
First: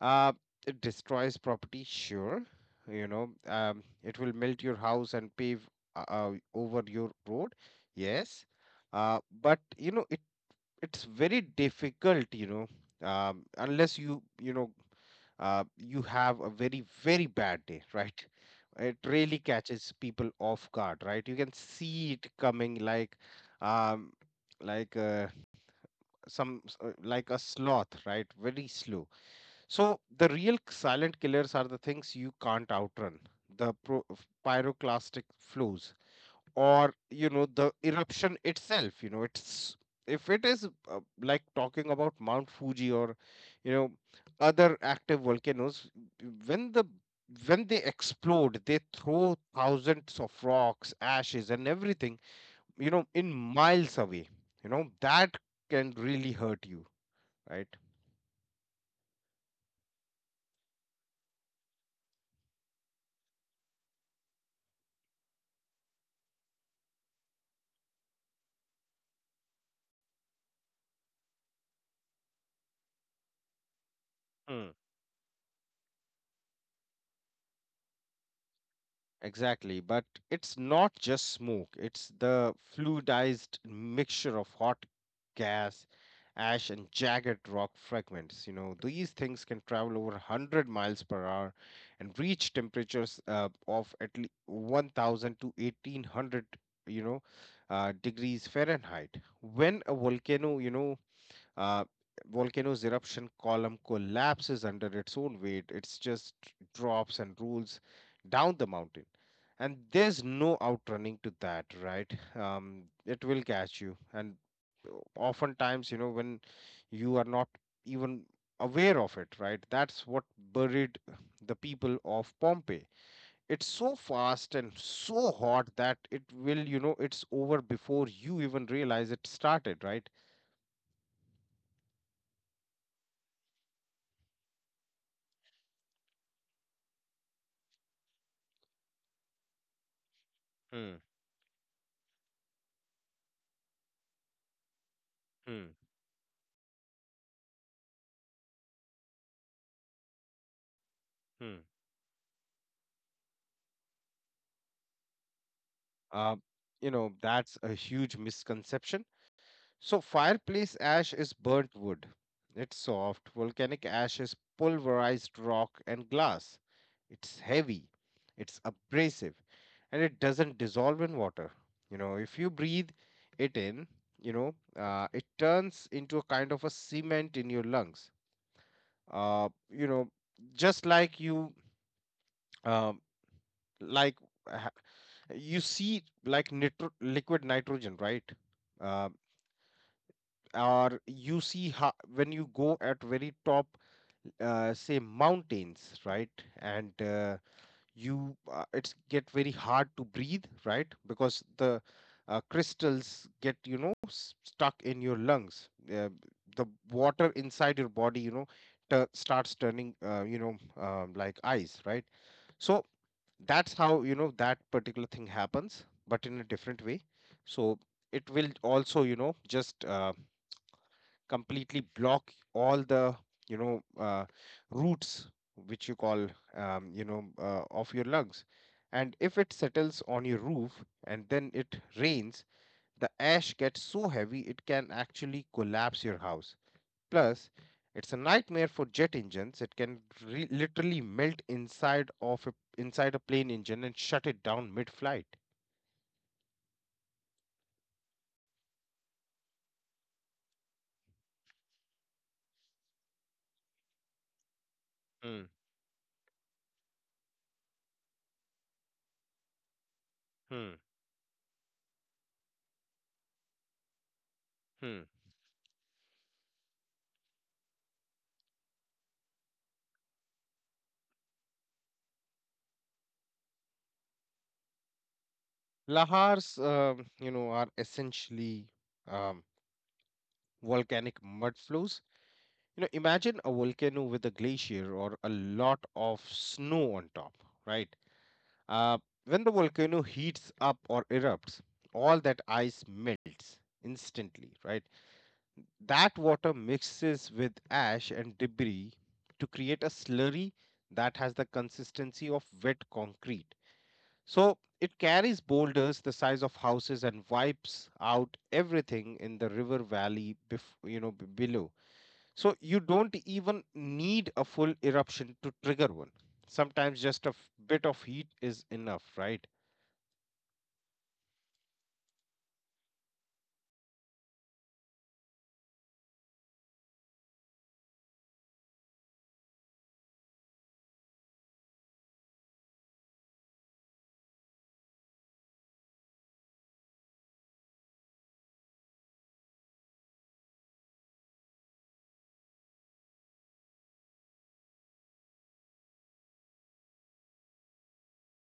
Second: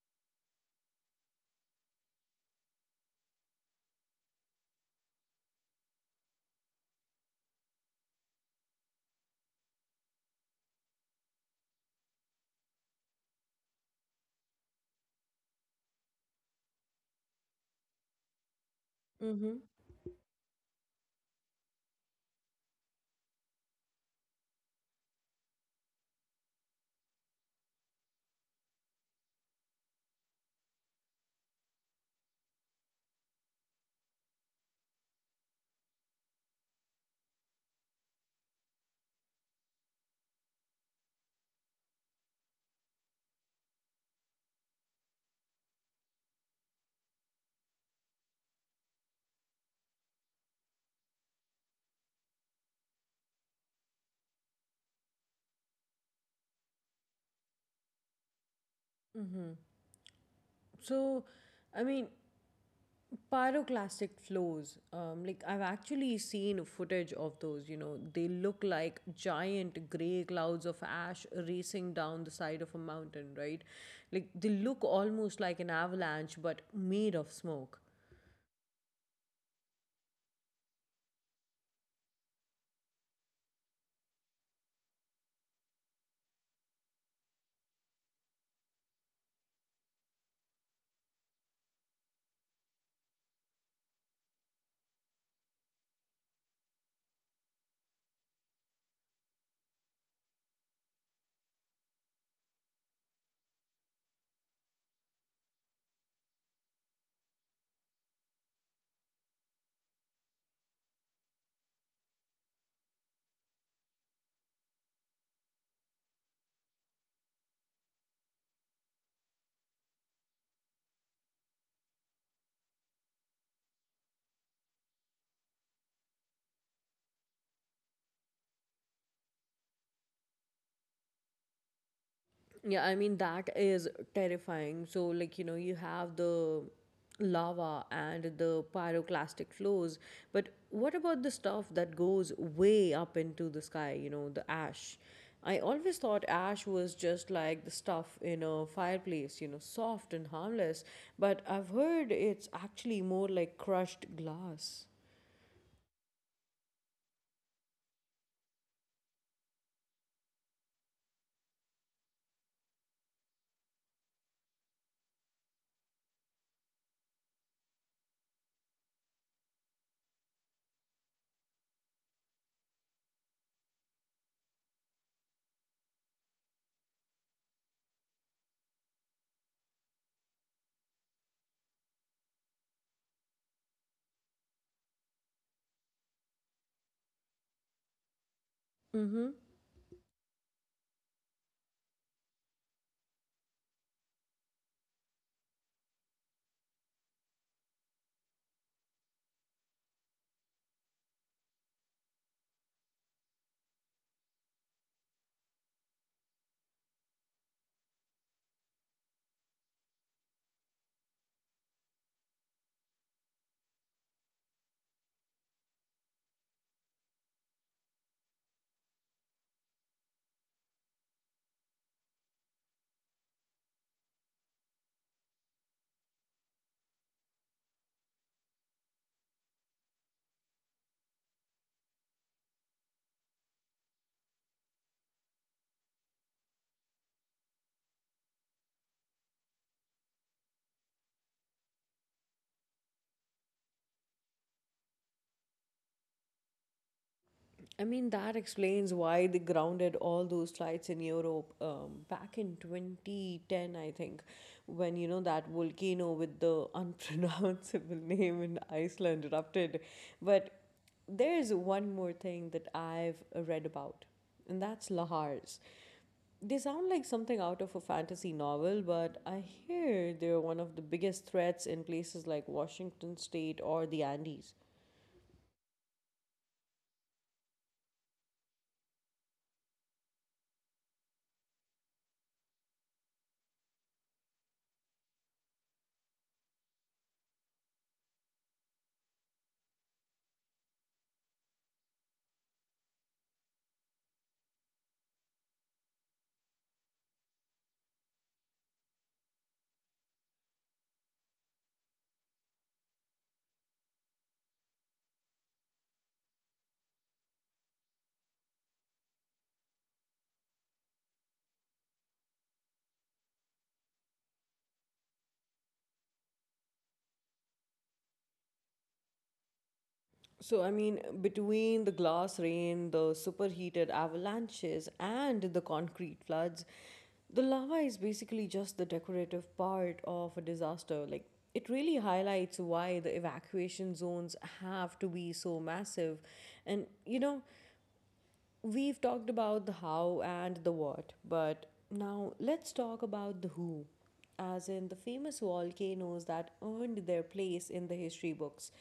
Speaker 2: Uh, it destroys property, sure. It will melt your house and pave, over your road. Yes. But you know, it's very difficult, unless you have a very very bad day, right? It really
Speaker 1: Mm-hmm.
Speaker 2: catches people off guard, right? You can see it coming like, um, like like a sloth, right? Very slow, so the real silent killers are the things you can't outrun, the pyroclastic flows, or, the eruption itself. It's if it is, like talking about Mount Fuji or, you know other active volcanoes, when the when they explode, they throw thousands of rocks, ashes, and everything, in miles away. That can really hurt you, right?
Speaker 1: So, I mean, Pyroclastic flows, like I've actually seen footage of those. You know, they look like giant gray clouds of ash racing down the side of a mountain, right? Like they
Speaker 2: Mm,
Speaker 1: look almost like an avalanche but made of smoke.
Speaker 2: exactly. But it's not just smoke, it's the fluidized mixture of hot gas, ash, and jagged rock fragments. These things can travel over 100 miles per hour and reach temperatures, of at least 1000 to 1800, you know, degrees Fahrenheit. When a volcano, you know, Uh, volcano's eruption column collapses under its own weight, it's just drops and rolls down the mountain. And there's no outrunning to that, right? It will catch you. And oftentimes, when you are not even aware of it, right? That's what buried the people of Pompeii. It's so fast and so hot that it will, it's over before you even realize it started, right?
Speaker 1: Yeah, I mean, that is terrifying. So, like, you know, you have the lava and the pyroclastic flows, but what
Speaker 2: Hmm.
Speaker 1: about the stuff that goes way up into the sky, you know, the ash? I
Speaker 2: Hmm.
Speaker 1: always thought ash was just like the stuff in a fireplace, you know, soft and harmless, but
Speaker 2: Hmm.
Speaker 1: I've heard it's actually more like crushed glass.
Speaker 2: Uh, that's a huge misconception. So, fireplace ash is burnt wood. It's soft. Volcanic ash is pulverized rock and glass. It's heavy, it's abrasive, and it doesn't dissolve in water. If you breathe it in, you know, it turns into a kind of a cement in your lungs. Uh, you know, just like you, um like, ha- you see like liquid nitrogen, right. uh, or you see how, when you go at very top, say mountains, right. And, you, it's get very hard to breathe, right, because the, crystals get, stuck in your lungs. The water inside your body, starts turning, like ice, right. So that's how, that particular thing happens but in a different way. So it will also, just, completely block all the, you know uh, roots which you call, of your lungs. And if it settles on your roof and then it rains, the ash gets so heavy it can actually collapse your house. Plus, it's a nightmare for jet engines. It can, literally melt inside inside a plane engine and shut it down mid-flight.
Speaker 1: I mean, that explains why they grounded all those flights in Europe, back in 2010, I think, when, you know, that
Speaker 2: Hmm.
Speaker 1: volcano with the unpronounceable name in Iceland erupted. But
Speaker 2: Hmm.
Speaker 1: there's one more thing that I've read about, and that's
Speaker 2: Hmm.
Speaker 1: lahars. They sound like something out of a fantasy novel, but I hear they're one of the biggest threats in places like Washington State or the Andes.
Speaker 2: Lahars, are essentially, um, volcanic mud flows. Imagine a volcano with a glacier or a lot of snow on top, right? Uh, when the volcano heats up or erupts, all that ice melts instantly, right? That water mixes with ash and debris to create a slurry that has the consistency of wet concrete. So it carries boulders the size of houses and wipes out everything in the river valley below. So you don't even need a full eruption to trigger one. Sometimes just a bit of heat is enough, right?
Speaker 1: So, I mean, between the glass rain, the superheated avalanches, and the concrete floods, the lava is basically just the decorative part of a disaster. Like, it really highlights why the evacuation zones have to be so massive. And, you know, we've talked about the how and the what, but now let's talk about the who, as in the famous volcanoes that earned their place in the history books.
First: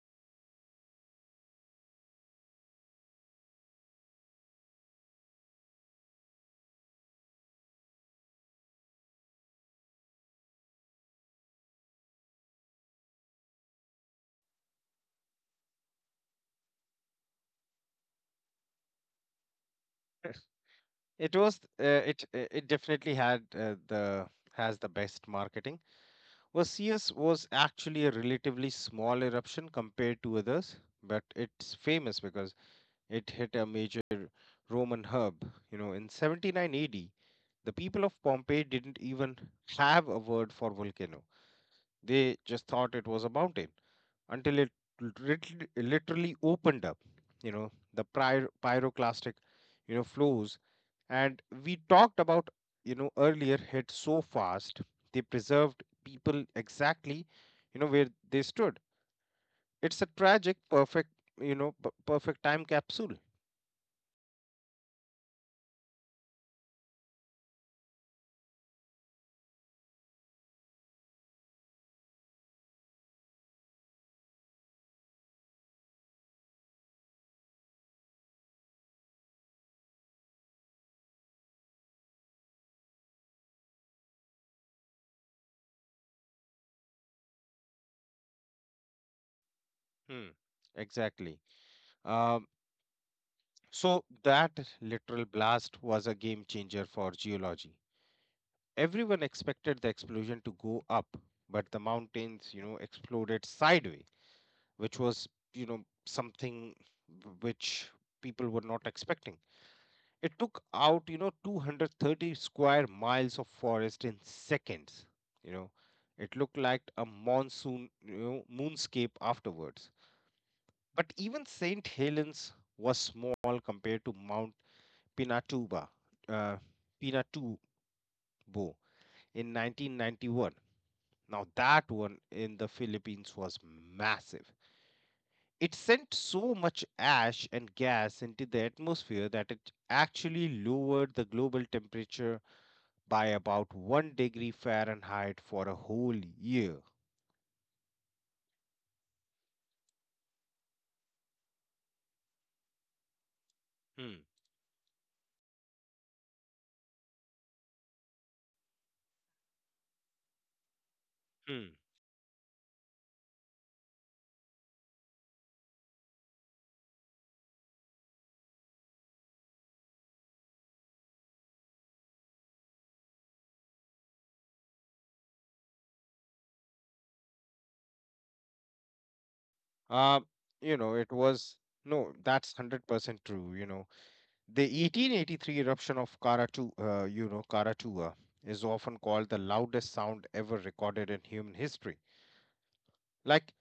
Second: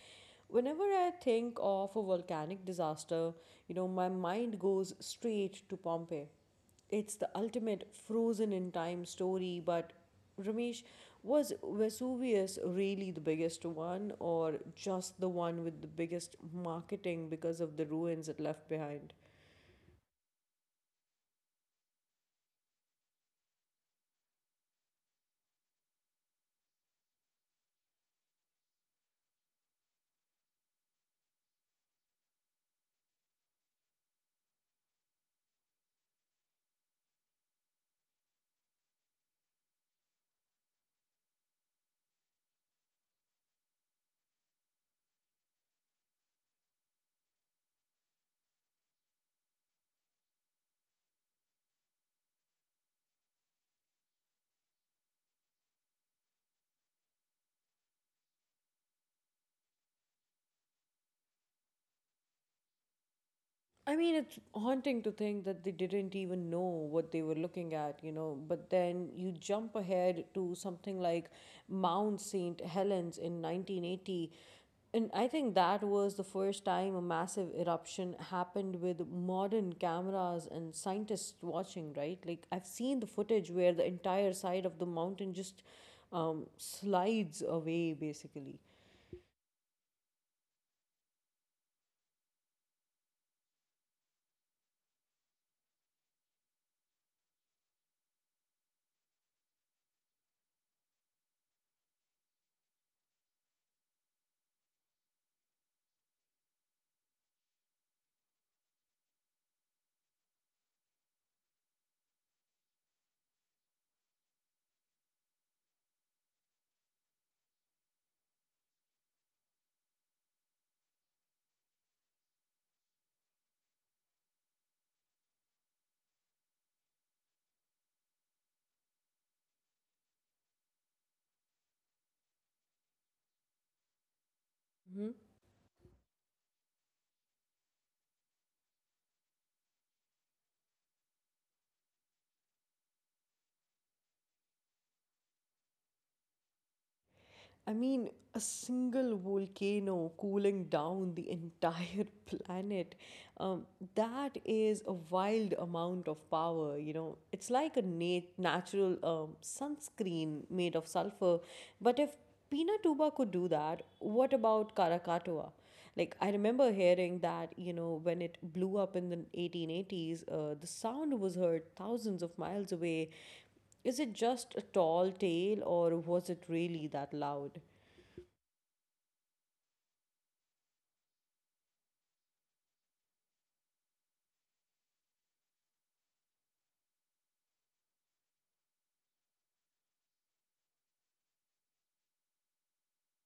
Speaker 1: Whenever I think of a volcanic disaster, you know, my mind goes straight to Pompeii. It's the ultimate frozen in time story, but Ramesh, was Vesuvius really the biggest one, or just the one with the biggest marketing because of the ruins it left behind?
Speaker 2: It was, it definitely had the has the best marketing. Vesuvius was actually a relatively small eruption compared to others, but it's famous because it hit a major Roman hub. In 79 AD, the people of Pompeii didn't even have a word for volcano. They just thought it was a mountain until it literally opened up. The pyroclastic, flows, and we talked about, earlier, hit so fast they preserved people exactly, where they stood. It's a tragic perfect, perfect time capsule.
Speaker 1: I mean, it's haunting to think that they didn't even know what they were looking at, you know. But then you jump ahead to something like Mount St. Helens in 1980. And I think that was the first time a massive eruption happened with modern cameras and scientists watching, right? Like, I've seen the footage where the entire side of the mountain just slides away, basically.
Speaker 2: Hmm. Exactly. um, so that literal blast was a game changer for geology. Everyone expected the explosion to go up, but the mountains, exploded sideways, which was, you know, something which people were not expecting. It took out, 230 square miles of forest in seconds. You know, it looked like a moonscape afterwards. But even St. Helens was small compared to Mount Pinatuba, uh, Pinatubo in 1991. Now, that one in the Philippines was massive. It sent so much ash and gas into the atmosphere that it actually lowered the global temperature by about 1 degree Fahrenheit for a whole year.
Speaker 1: I mean, a single volcano cooling down the entire planet. Um,
Speaker 2: Hmm.
Speaker 1: that is a wild amount of power, you know. It's like a natural sunscreen made of
Speaker 2: Hmm.
Speaker 1: sulfur. But if Pinatuba could do that, what about Karakatoa? Like, I remember hearing that, you know, when it blew up in the 1880s, the sound was heard thousands of miles away. Is it just a tall tale or was it really that loud?
Speaker 2: Uh, you know, it was no, that's 100% true. The 1883 eruption of Karatua is often called the loudest sound ever recorded in human history. Like,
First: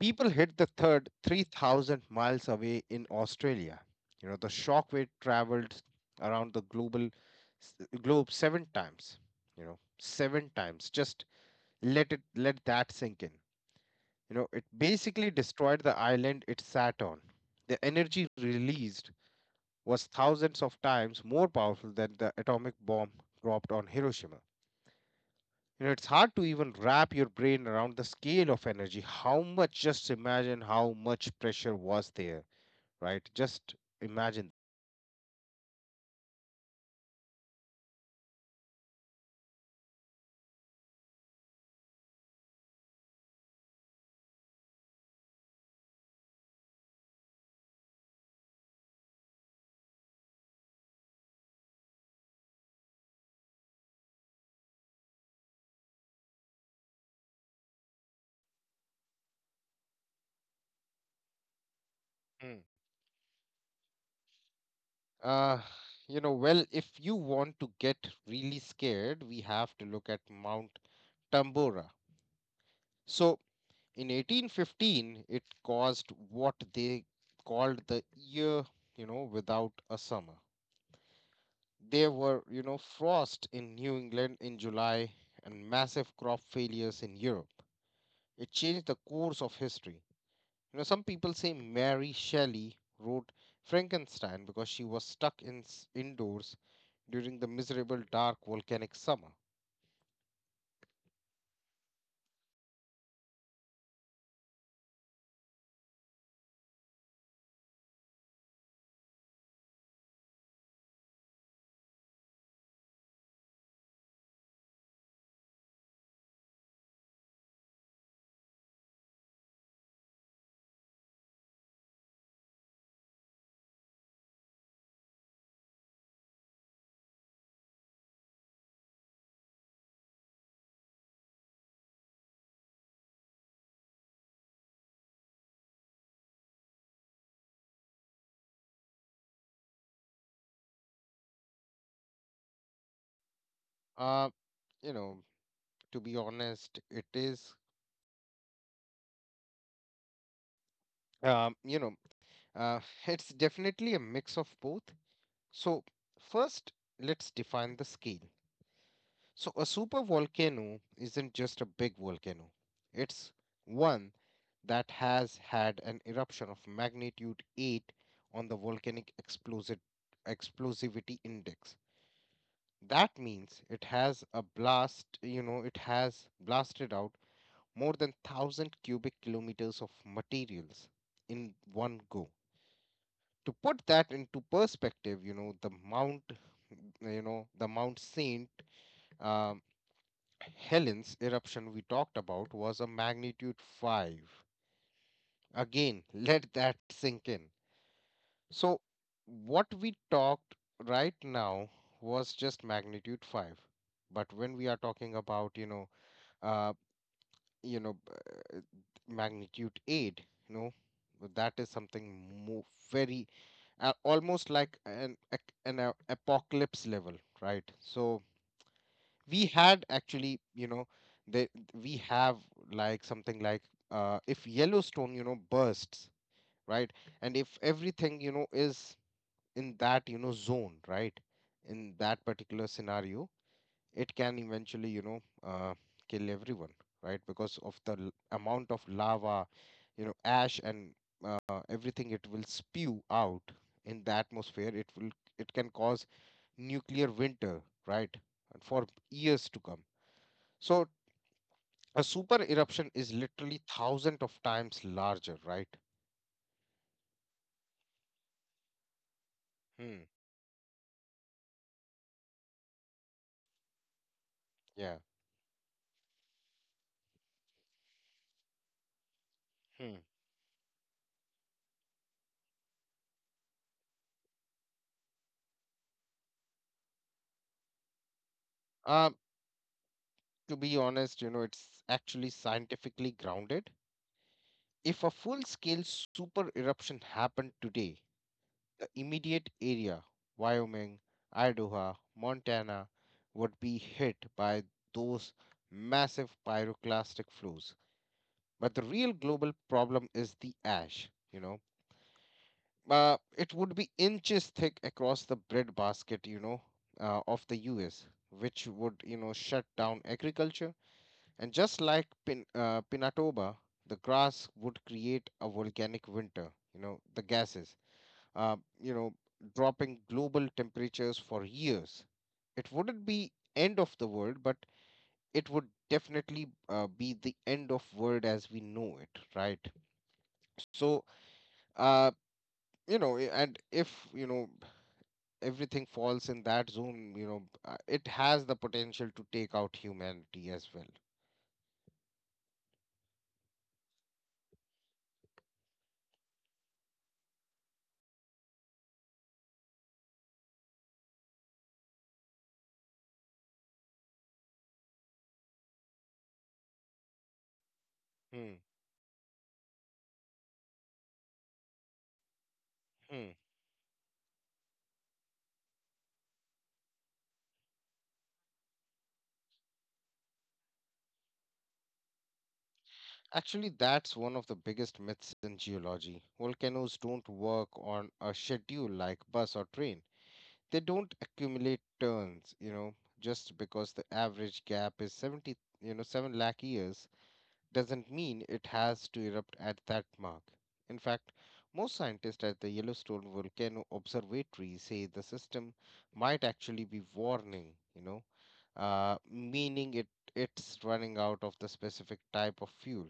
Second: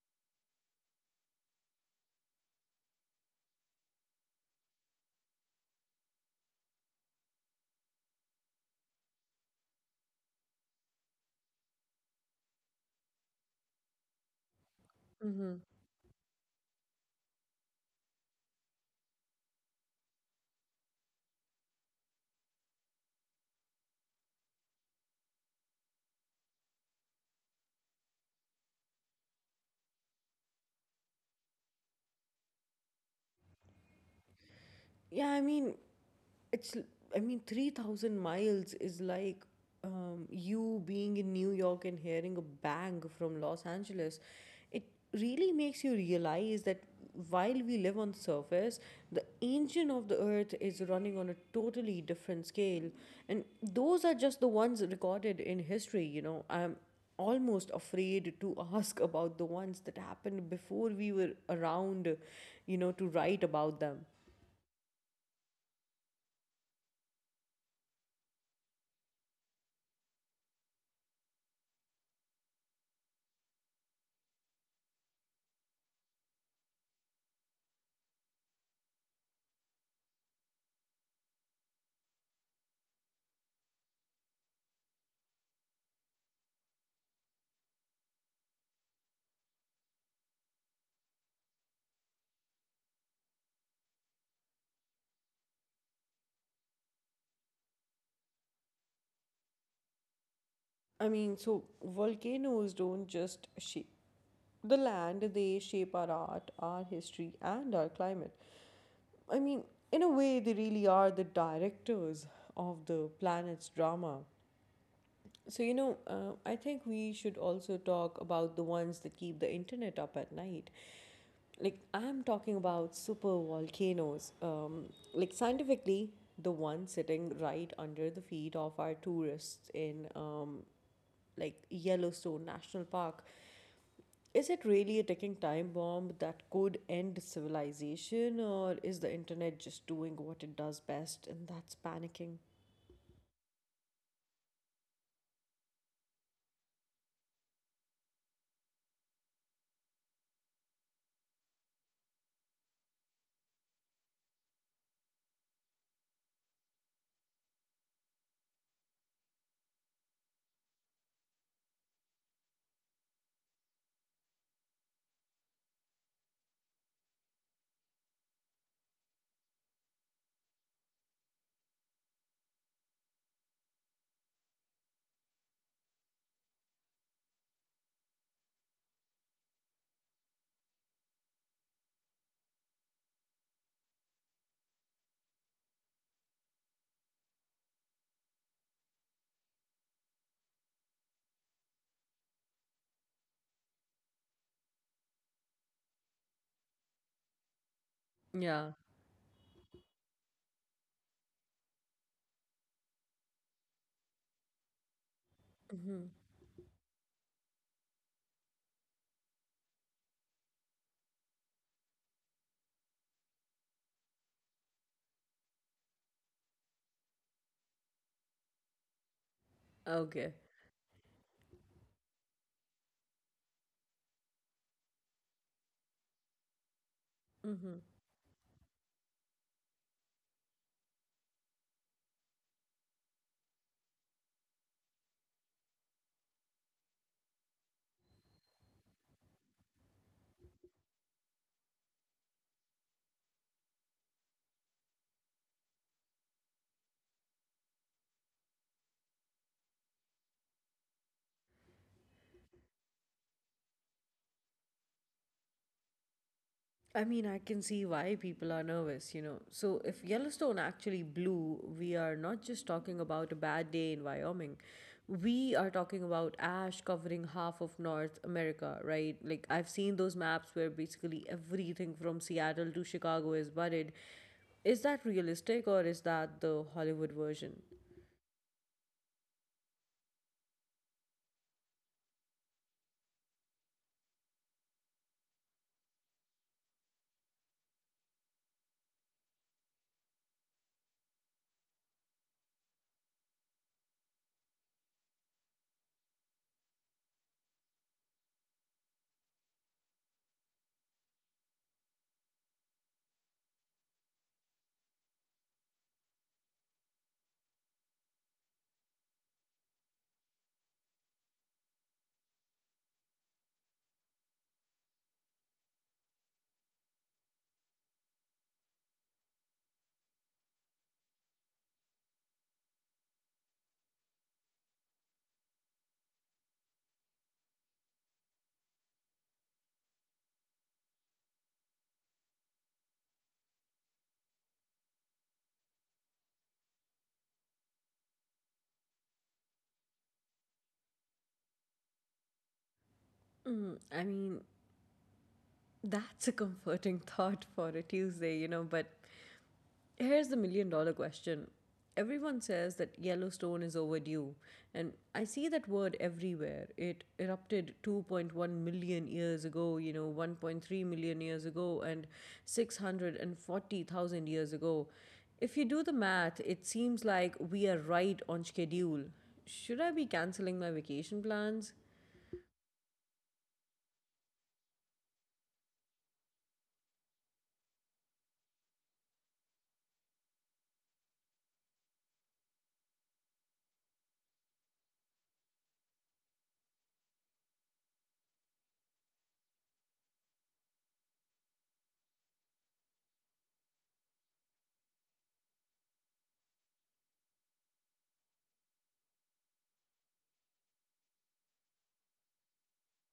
Speaker 2: people hit the third 3,000 miles away in Australia. The shockwave traveled around the globe seven times. You know, 7 times. Just let that sink in. It basically destroyed the island it sat on. The energy released was thousands of times more powerful than the atomic bomb dropped on Hiroshima. It's hard to even wrap your brain around the scale of energy. Just imagine how much pressure was there, right? Just imagine.
Speaker 1: Yeah, I mean, it's I mean, 3,000 miles is like, you being in New York and hearing a bang from Los Angeles. It really makes you realize that while we live on surface, the engine of the earth is running on a totally different scale. And those are just the ones recorded in history. You know, I'm almost afraid to ask about the ones that happened before we were around,
Speaker 2: Mm.
Speaker 1: you know, to write about them.
Speaker 2: Uh, well, if you want to get really scared, we have to look at Mount Tambora. So, in 1815, it caused what they called the year without a summer. There were, frost in New England in July and massive crop failures in Europe. It changed the course of history. You know, some people say Mary Shelley wrote Frankenstein because she was stuck indoors during the miserable dark volcanic summer.
Speaker 1: I mean, so volcanoes don't just shape the land, they shape our art, our history, and our climate. I mean, in a way, they really are the directors of the planet's drama. So, you know, I think we should also talk about the ones that keep the internet up at night. Like, I'm talking about super volcanoes. Like, scientifically, the one sitting right under the feet of our tourists in like Yellowstone National Park. Is it really a ticking time bomb that could end civilization, or is the internet just doing what it does best, and that's panicking?
Speaker 2: Uh, you know, to be honest, it is um, you know, uh, it's definitely a mix of both. So first, let's define the scale. So a supervolcano isn't just a big volcano. It's one that has had an eruption of magnitude 8 on the volcanic explosive explosivity index. That means it has blasted out more than 1,000 cubic kilometers of materials in one go. To put that into perspective, the Mount Saint um, Helen's eruption we talked about was a magnitude 5. Again, let that sink in.
Speaker 1: Yeah.
Speaker 2: So, what we talked right now was just magnitude 5. But when we are talking about,
Speaker 1: Mm-hmm.
Speaker 2: uh, you know, b- magnitude 8, you know, that is something more very almost like an apocalypse level, right? So, we had
Speaker 1: Okay.
Speaker 2: actually you know they, we have like something like if Yellowstone bursts, right, and if everything is in that zone, right, in that particular scenario, it can eventually uh, kill everyone, right, because of the amount of lava, ash and everything it will spew out in the atmosphere. It will, it can cause nuclear winter, right, and for years to come. So a super eruption is literally thousands of times larger, right?
Speaker 1: I mean, I can see why people are nervous, you know. So, if Yellowstone
Speaker 2: Hmm.
Speaker 1: actually blew, we are not just talking about a bad day in Wyoming. We are
Speaker 2: Yeah.
Speaker 1: talking about ash covering half of North America, right? Like, I've seen those maps where
Speaker 2: Hmm.
Speaker 1: basically everything from Seattle to Chicago is buried. Is that realistic or is that the Hollywood version?
Speaker 2: Um, to be honest, it's actually scientifically grounded. If a full scale super eruption happened today, the immediate area, Wyoming, Idaho, Montana, would be hit by those massive pyroclastic flows. But the real global problem is the ash, uh, it would be inches thick across the bread basket, of the US, which would, shut down agriculture. And just like Pinatoba, the grass would create a volcanic winter, the gases, uh, you know, dropping global temperatures for years. It wouldn't be end of the world, but it would definitely be the end of world as we know it, right? So, uh, and if, everything falls in that zone, it has the potential to take out humanity as well.
Speaker 1: Mm, I mean, that's a comforting thought for a Tuesday, you know, but here's the million dollar question. Everyone says that Yellowstone is overdue, and I see that word everywhere. It erupted
Speaker 2: Hmm.
Speaker 1: 2.1 million years ago, you know, 1.3 million years ago, and
Speaker 2: Hmm.
Speaker 1: 640,000 years ago. If you do the math, it seems like we are right on schedule. Should I be canceling my vacation plans?
Speaker 2: Actually, that's one of the biggest myths in geology. Volcanoes don't work on a schedule like bus or train. They don't accumulate turns, just because the average gap is 70, 7 lakh years, doesn't mean it has to erupt at that mark. In fact, most scientists at the Yellowstone Volcano Observatory say the system might actually be warning, you know, meaning it's running out of the specific type of fuel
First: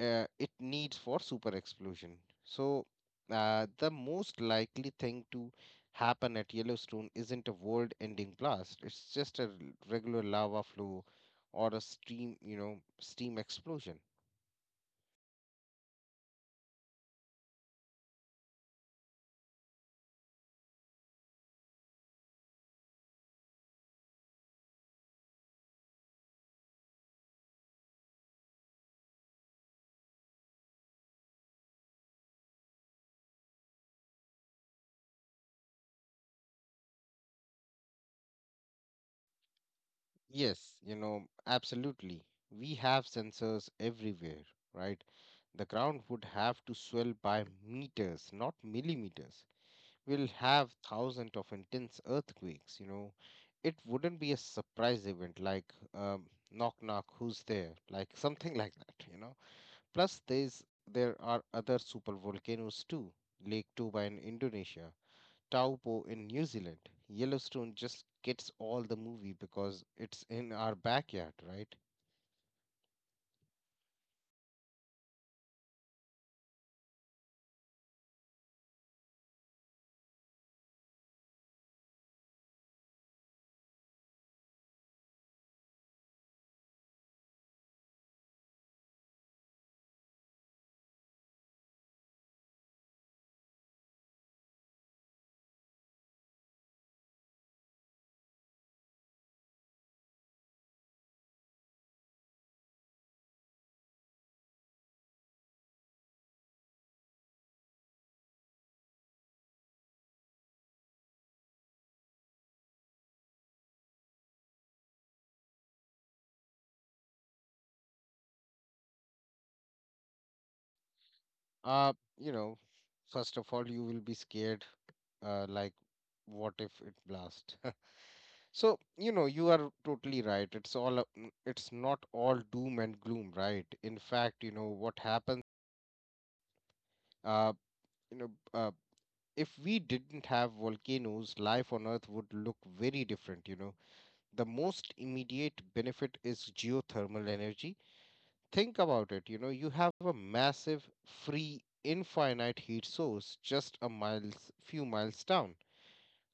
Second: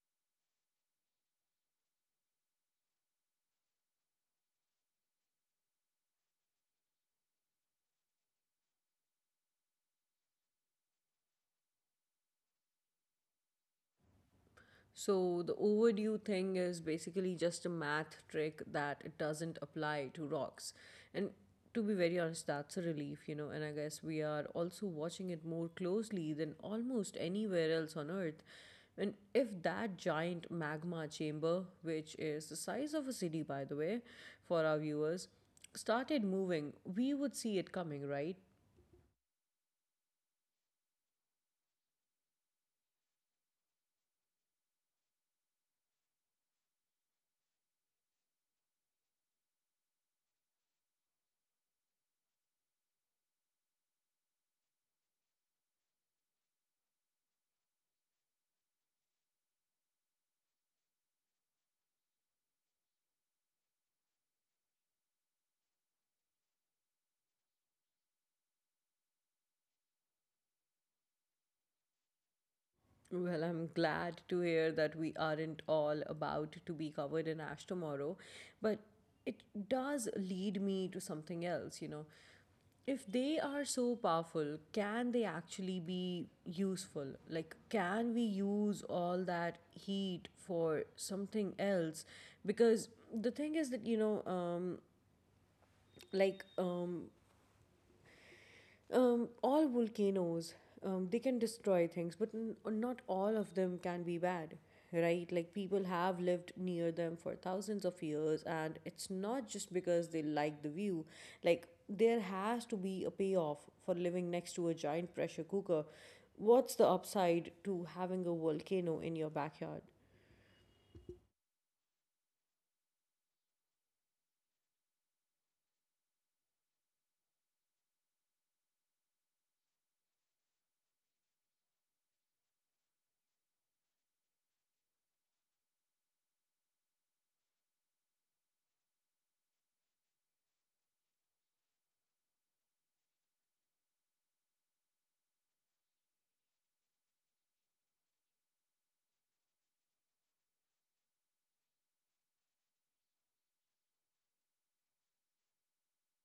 Speaker 2: it needs for super explosion. So the most likely thing to happen at Yellowstone isn't a world-ending blast. It's just a regular lava flow or a steam explosion.
Speaker 1: So the overdue thing is basically just a math trick that it doesn't apply to rocks. And to be very honest, that's a relief, you know. And I guess we are also watching it more closely than almost anywhere else on Earth. And if that giant magma chamber, which is the size of a city, by the way, for our viewers, started moving, we would see it coming, right?
Speaker 2: Yes, absolutely. We have sensors everywhere, right? The ground would have to swell by meters, not millimeters. We'll have thousands of intense earthquakes. It wouldn't be a surprise event like um, knock knock, who's there? Like something like that. Plus, there are other super volcanoes too. Lake Toba in Indonesia, Taupo in New Zealand. Yellowstone just gets all the movie because it's in our backyard, right?
Speaker 1: Well, I'm glad to hear that we aren't all about to be covered in ash tomorrow, but it does lead me to something else, you know. If they are so powerful, can they actually be useful? Like, can we use all that heat for something else? Because the thing is that, you know, like, um, all volcanoes, they can destroy things, but not all of them can be bad, right? Like people have lived near them for thousands of years, and it's not just because they like the view. Like there has to be a payoff for living next to a giant pressure cooker. What's the upside to having a volcano in your backyard?
Speaker 2: Uh, you know, first of all, you will be scared, like, what if it blasts? so, you are totally right. It's it's not all doom and gloom, right? In fact, you know, what happens, uh, you know, if we didn't have volcanoes, life on Earth would look very different. The most immediate benefit is geothermal energy. Think about it, you have a massive, free, infinite heat source just few miles down.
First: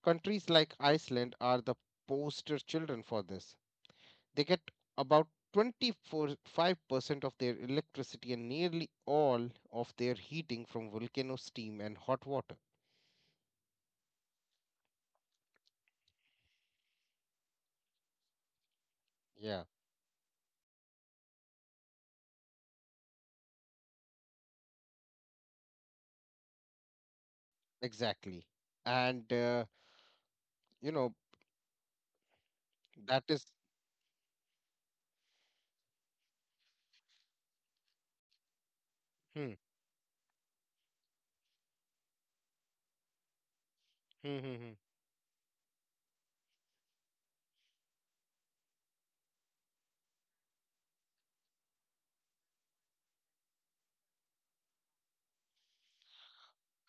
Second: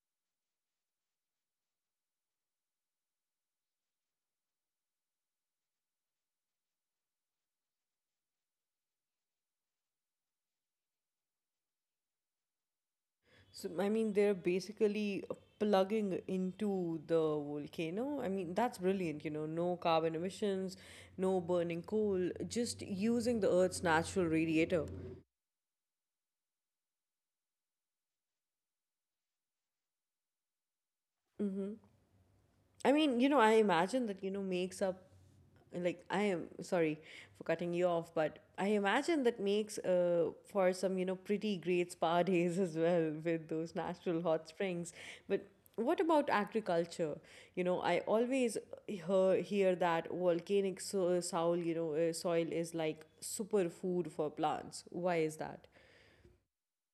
Speaker 2: Countries like Iceland are the poster children for this. They get about 25% of their electricity and nearly all of their heating from volcano steam and hot water.
Speaker 1: So, I mean, they're basically plugging into the volcano. I mean, that's brilliant, you know,
Speaker 2: Yeah,
Speaker 1: no carbon emissions, no burning coal, just using the Earth's natural radiator.
Speaker 2: exactly. And, you know,
Speaker 1: I mean, you
Speaker 2: that
Speaker 1: know, I
Speaker 2: is.
Speaker 1: imagine that, you know, makes up, like, I am sorry for cutting you off, but I imagine that
Speaker 2: Hmm,
Speaker 1: makes for some, you know, pretty great spa days as well with those natural
Speaker 2: hmm,
Speaker 1: hot
Speaker 2: hmm, hmm.
Speaker 1: springs. But what about agriculture? You know, I always hear that volcanic soil, you know, soil is like superfood for plants. Why is that?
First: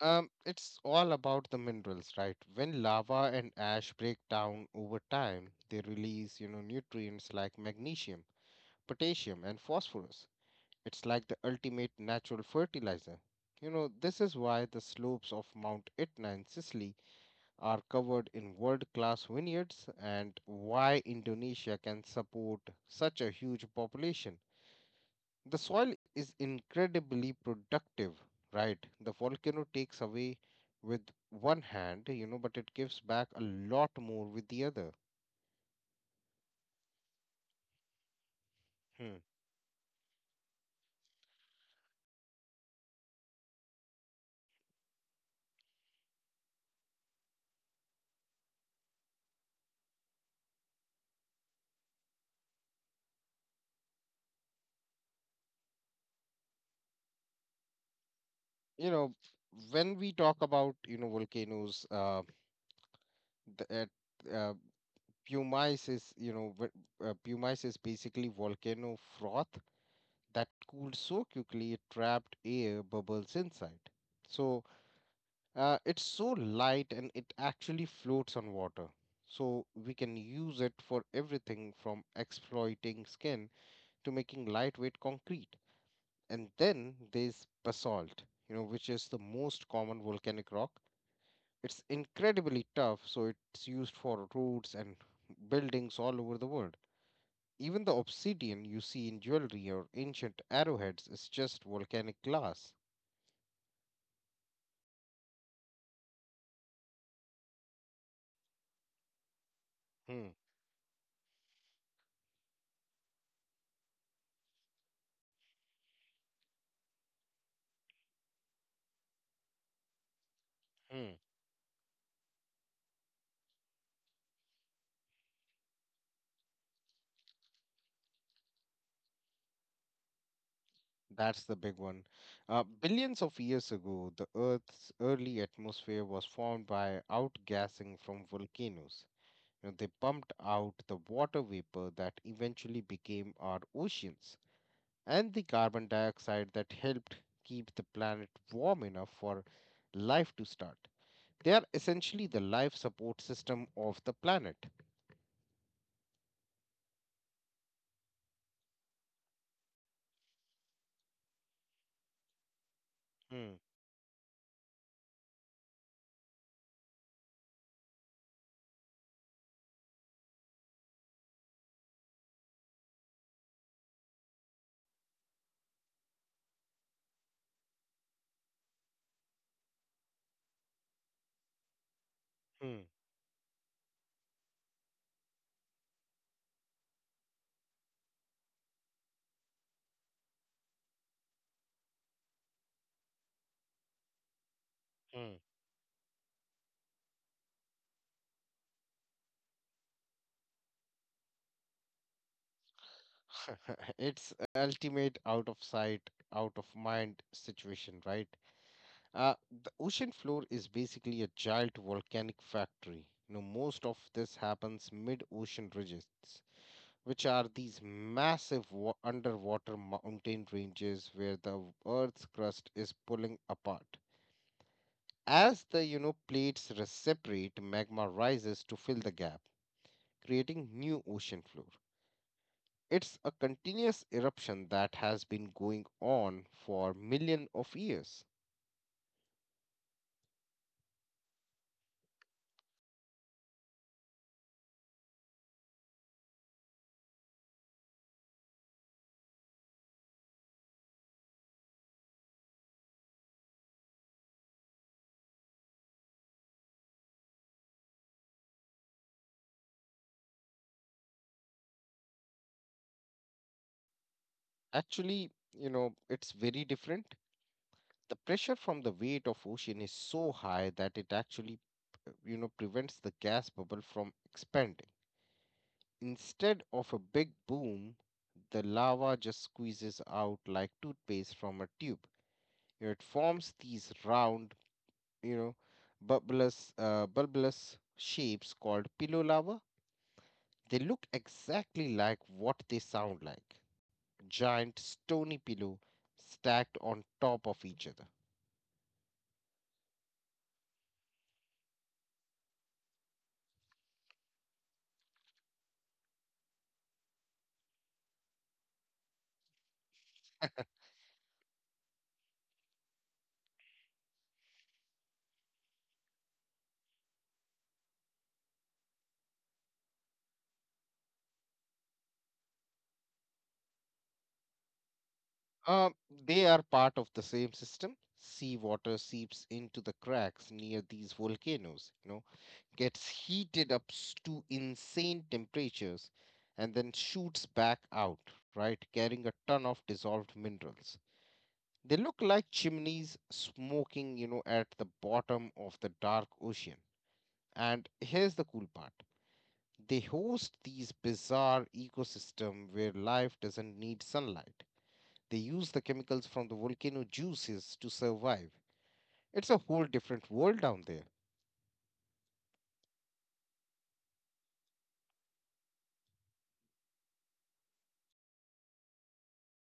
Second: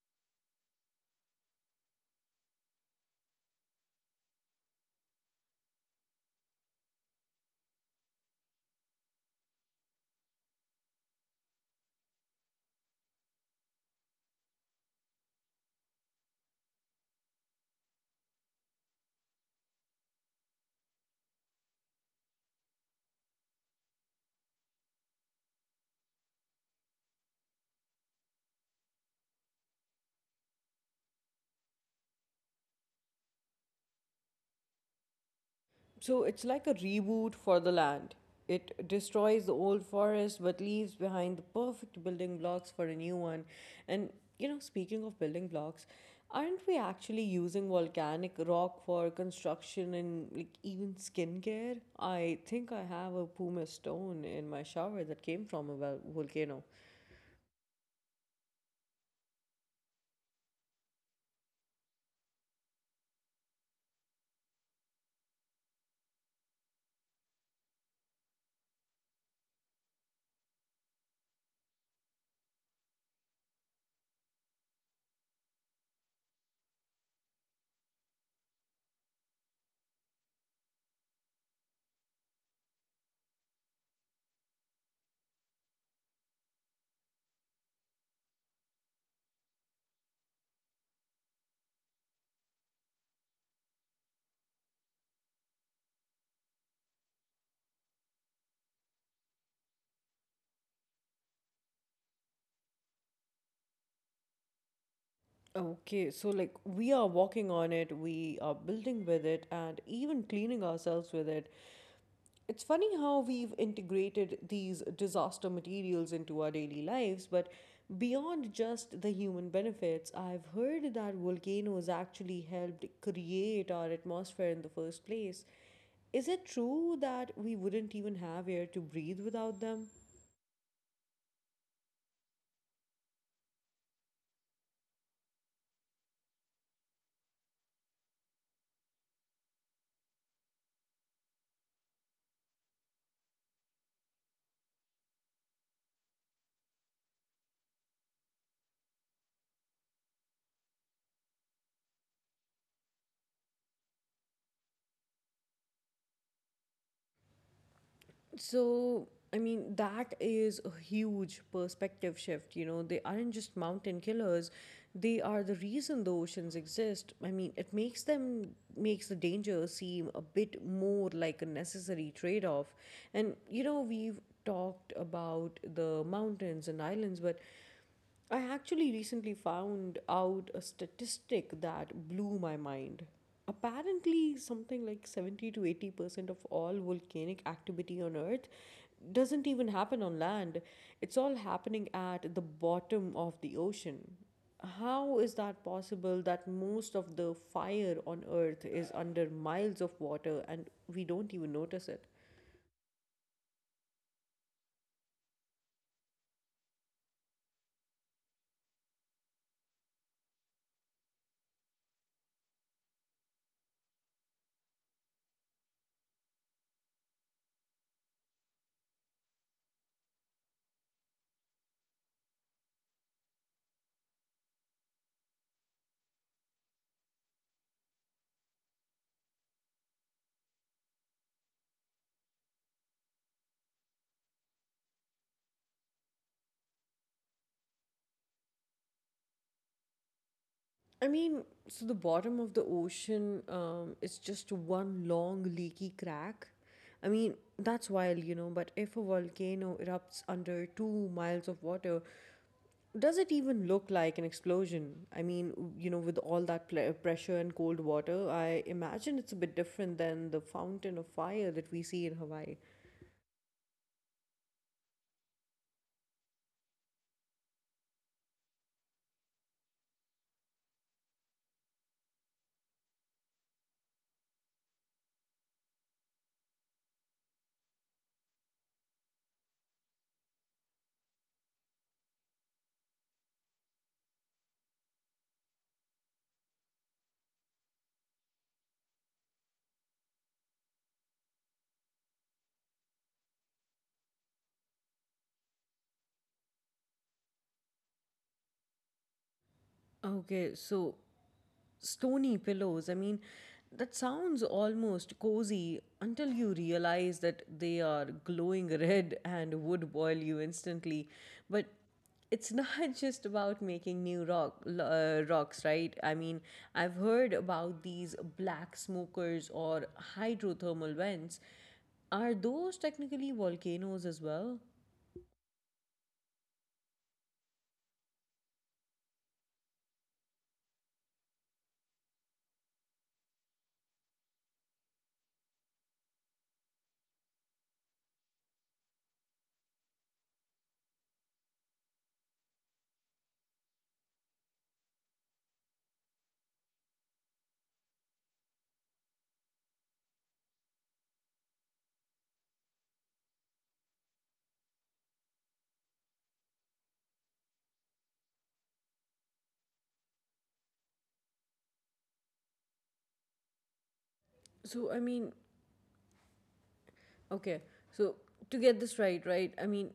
Speaker 2: It's all about the minerals, right? When lava and ash break down over time, they release, nutrients like magnesium, potassium, and phosphorus. It's like the ultimate natural fertilizer. You know, this is why the slopes of Mount Etna in Sicily are covered in world-class vineyards and why Indonesia can support such a huge population. The soil is incredibly productive, right? The volcano takes away with one hand, but it gives back a lot more with the other.
Speaker 1: So it's like a reboot for the land. It
Speaker 2: Hmm.
Speaker 1: destroys the old forest but leaves behind the perfect building blocks for a new one. And you know, speaking of building blocks, aren't we actually using volcanic rock for construction and like even skincare? I think I have a pumice stone in my shower that came from a volcano.
Speaker 2: You know, when we talk about, volcanoes, the, at, uh, pumice is, you know, v- pumice is basically volcano froth that cooled so quickly it trapped air bubbles inside. So, it's so light and it actually floats on water. So we can use it for everything from exploiting skin to making lightweight concrete. And then there's basalt, which is the most common volcanic rock. It's incredibly tough, so it's used for roads and buildings all over the world. Even the obsidian you see in jewelry or ancient arrowheads is just volcanic glass.
Speaker 1: Okay, so like we are walking on it, we are building with it, and even
Speaker 2: Hmm,
Speaker 1: cleaning ourselves with it. It's funny how we've integrated these disaster materials into our daily lives, but beyond just the human benefits, I've heard that
Speaker 2: hmm.
Speaker 1: volcanoes actually helped create our atmosphere in the first place. Is it true that we wouldn't even have air to breathe without them?
Speaker 2: That's the big one. Billions of years ago, the Earth's early atmosphere was formed by outgassing from volcanoes. You know, they pumped out the water vapor that eventually became our oceans and the carbon dioxide that helped keep the planet warm enough for life to start. They are essentially the life support system of the planet.
Speaker 1: So, I mean, that is a huge perspective shift. You know, they aren't just
Speaker 2: Hmm,
Speaker 1: mountain killers, they are the reason the oceans exist. I mean, makes the danger seem a bit more like a necessary trade off. And, you know, we've talked about the mountains and islands, but I actually recently found out a statistic that blew my
Speaker 2: hmm,
Speaker 1: mind. Apparently, something like 70 to 80% of all volcanic activity on Earth doesn't even happen on land. It's all happening at the bottom of the ocean. How is
Speaker 2: hmm.
Speaker 1: that possible that most of the fire on Earth is under miles of water and we don't even notice it?
Speaker 2: it's ultimate out of sight, out of mind situation, right? Uh, the ocean floor is basically a giant volcanic factory. You know, most of this happens mid-ocean ridges, which are these massive underwater mountain ranges where the Earth's crust is pulling apart. As the plates separate, magma rises to fill the gap, creating new ocean floor. It's a continuous eruption that has been going on for millions of years.
Speaker 1: I mean, so the bottom of the ocean is just one long leaky crack. I mean, that's wild, you know, but if a volcano erupts under 2 miles of water, does it even look like an explosion? With all that pressure and cold water, I imagine it's a bit different than the fountain of fire that we see in Hawaii.
Speaker 2: Actually, it's very different. The pressure from the weight of ocean is so high that it actually prevents the gas bubble from expanding. Instead of a big boom, the lava just squeezes out like toothpaste from a tube. It forms these round, you know bulbous bulbous shapes called pillow lava. They look exactly like what they sound like: giant stony pillow stacked on top of each other.
Speaker 1: Okay, so stony pillows, I mean, that sounds almost cozy until you realize that they are glowing red and would boil you instantly. But it's not just about making new rocks, right? I mean, I've heard about these black smokers or hydrothermal vents. Are those technically volcanoes as well?
Speaker 2: Um, they are part of the same system. Seawater seeps into the cracks near these volcanoes, gets heated to insane temperatures, and then shoots back out, right, carrying a ton of dissolved minerals. They look like chimneys smoking, at the bottom of the dark ocean. And here's the cool part. They host these bizarre ecosystem where life doesn't need sunlight. They use the chemicals from the volcano juices to survive. It's a whole different world down there.
Speaker 1: So, I mean, Okay, so, to get this right, right? I mean,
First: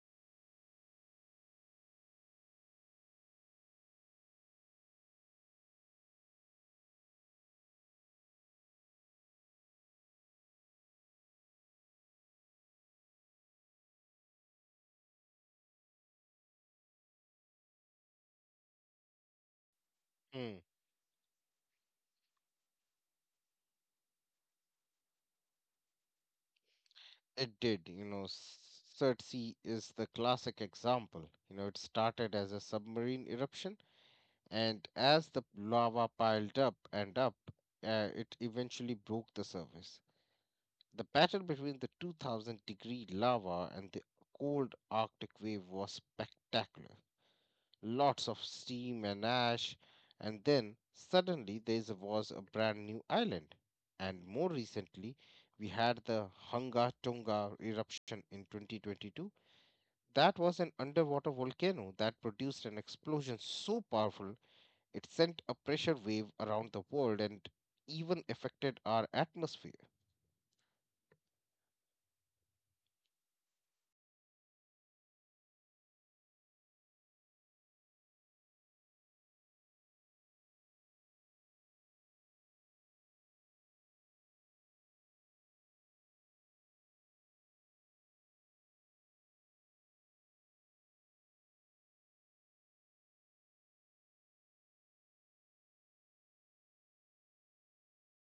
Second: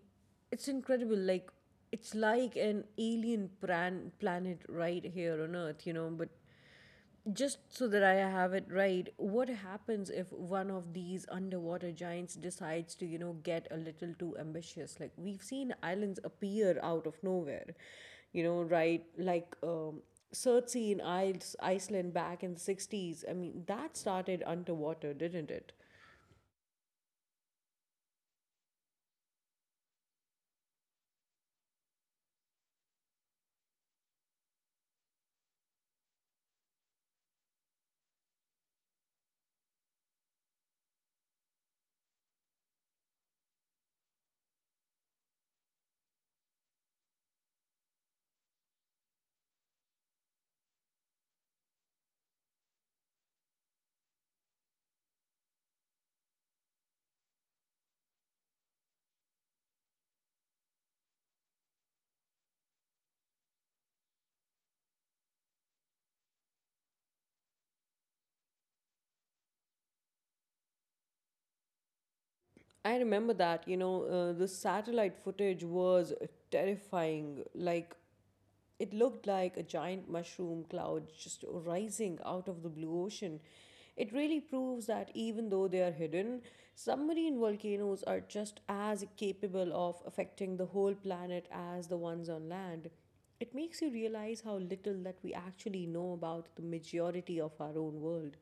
Speaker 1: it's incredible. Like, it's like an alien plan planet right here on Earth, you know. But just so that I have it right, what happens if one of these underwater giants decides to, you know, get a little too ambitious? Like, we've seen islands appear out of nowhere, you know, right? Surtsey
Speaker 2: Mm.
Speaker 1: in Iceland back in the 60s. I mean, that started underwater, didn't it?
Speaker 2: It did, Surtsey is the classic example. It started as a submarine eruption, and as the lava piled up and up, it eventually broke the surface. The battle between the 2000 degree lava and the cold Arctic wave was spectacular. Lots of steam and ash, and then suddenly there was a brand new island. And more recently, we had the Hunga Tonga eruption in 2022. That was an underwater volcano that produced an explosion so powerful it sent a pressure wave around the world and even affected our atmosphere.
Speaker 1: I remember that. The satellite footage was terrifying. Like, it looked like a giant mushroom cloud just rising out of the blue ocean. It really proves that even though they are hidden, submarine volcanoes are just as capable of affecting the whole planet as the ones on land. It makes you realize how little that we actually know about the majority of our own world.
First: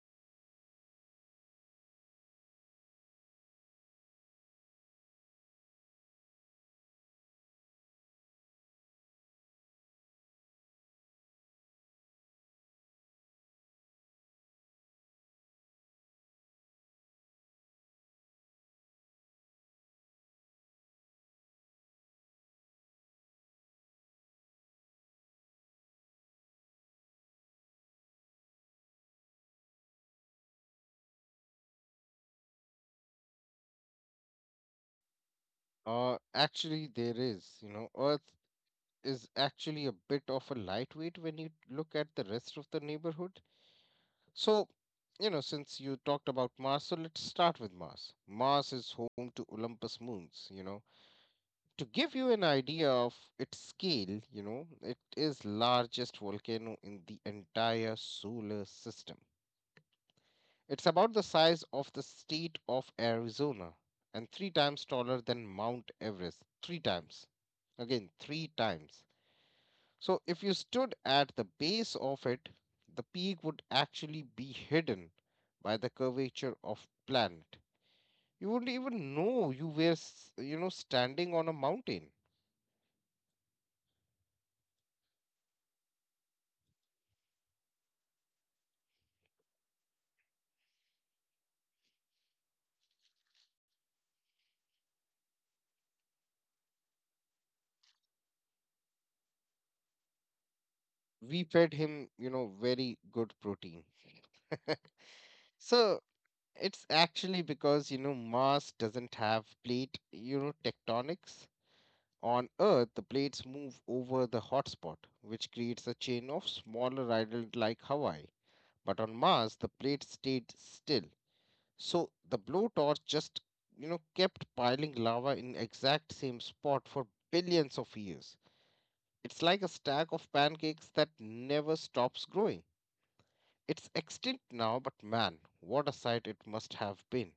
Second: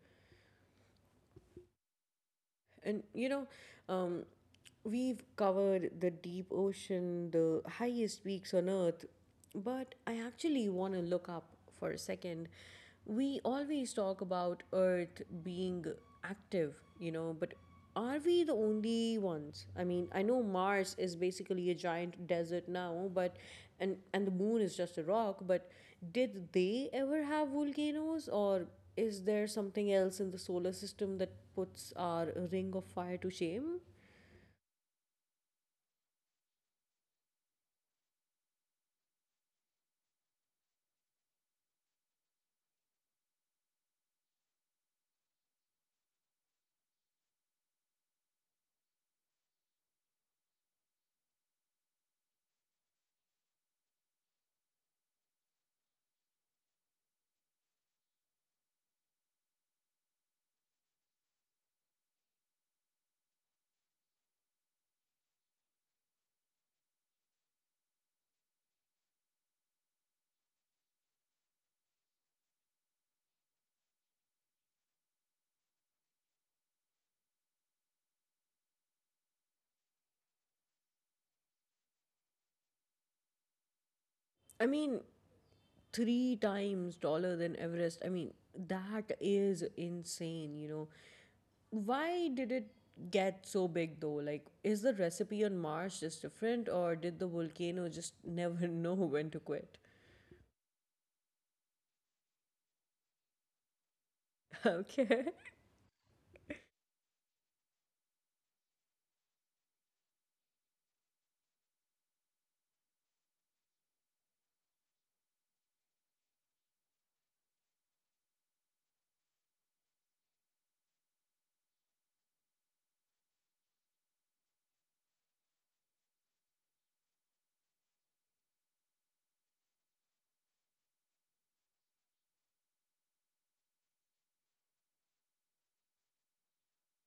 Speaker 1: And you know, um, we've covered the deep ocean, the highest peaks on earth, but I actually want to look up for a second. We always talk about earth being active, you know, but are we the only ones? I mean, I know Mars is basically a giant desert now, but and the moon is just a rock, but did they ever have volcanoes or is there something else in the solar system that puts our ring of fire to shame?
Speaker 2: Actually, there is. Earth is actually a bit of a lightweight when you look at the rest of the neighborhood. So, since you talked about Mars, so let's start with Mars. Mars is home to Olympus moons. To give you an idea of its scale, it is largest volcano in the entire solar system. It's about the size of the state of Arizona and three times taller than Mount Everest. Three times. Again, three times. So if you stood at the base of it, the peak would actually be hidden by the curvature of planet. You wouldn't even know you were standing on a mountain.
Speaker 1: I mean, three times taller than Everest. I mean, that is insane, you know. Why did it get so big though? Like, is the recipe on Mars just different, or did the volcano just never know when to quit?
Speaker 2: We fed him, very good protein.
Speaker 1: Okay.
Speaker 2: So it's actually because Mars doesn't have plate tectonics. On Earth, the plates move over the hotspot, which creates a chain of smaller islands like Hawaii. But on Mars, the plates stayed still. So the blowtorch just, kept piling lava in exact same spot for billions of years. It's like a stack of pancakes that never stops growing. It's extinct now, but man, what a sight it must have been.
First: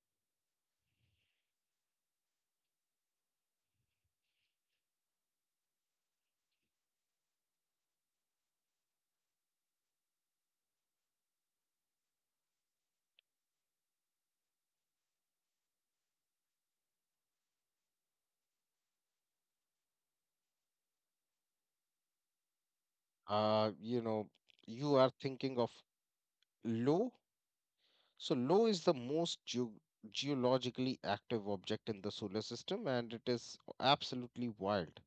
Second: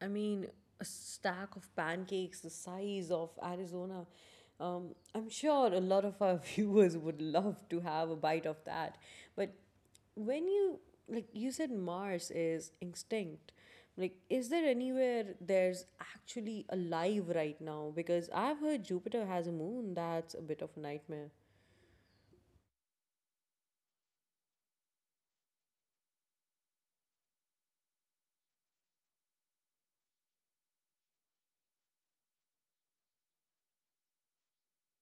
Speaker 1: I mean, a stack of pancakes the size of Arizona. I'm sure a lot of our viewers would love to have a bite of that. But when you, like you said, Mars is extinct. Like, is there anywhere there's actually alive right now? Because I've heard Jupiter has a moon that's a bit of a nightmare.
Speaker 2: Uh, you know, you are thinking of Lo. So Lo is the most geologically active object in the solar system, and it is absolutely wild.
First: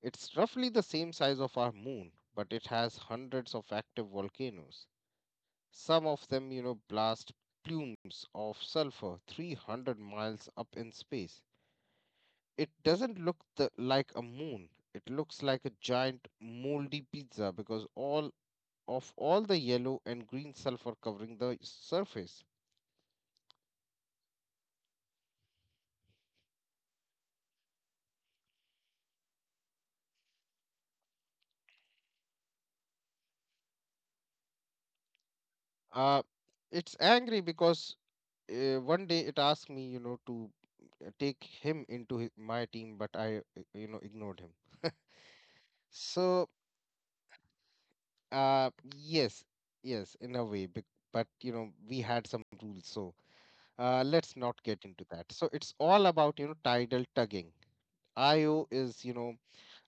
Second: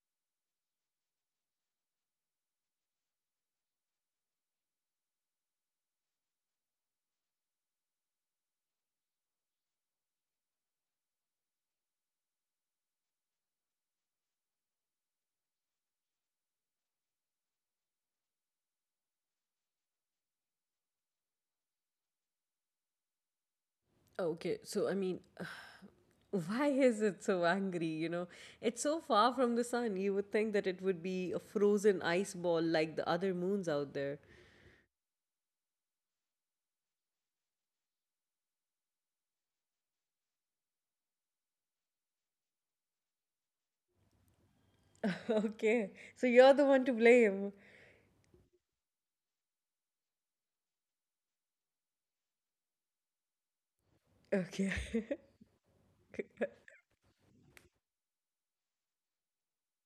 Speaker 2: It's roughly the same size of our moon, but it has hundreds of active volcanoes. Some of them, blast plumes of sulfur 300 miles up in space. It doesn't look like a moon. It looks like a giant moldy pizza because all of all the yellow and green sulfur covering the surface.
Speaker 1: Okay, so I mean, Why is it so angry? You know, it's so far from the sun. You would think that it would be a frozen ice ball like the other moons out there.
Speaker 2: Uh, it's angry because one day it asked me, to take him into my team, but I ignored him.
Speaker 1: Okay, so
Speaker 2: So,
Speaker 1: you're the one to blame.
Speaker 2: uh, yes, yes, in a way, but we had some rules, so let's not
Speaker 1: Okay.
Speaker 2: get into that. So it's all about tidal tugging. Io is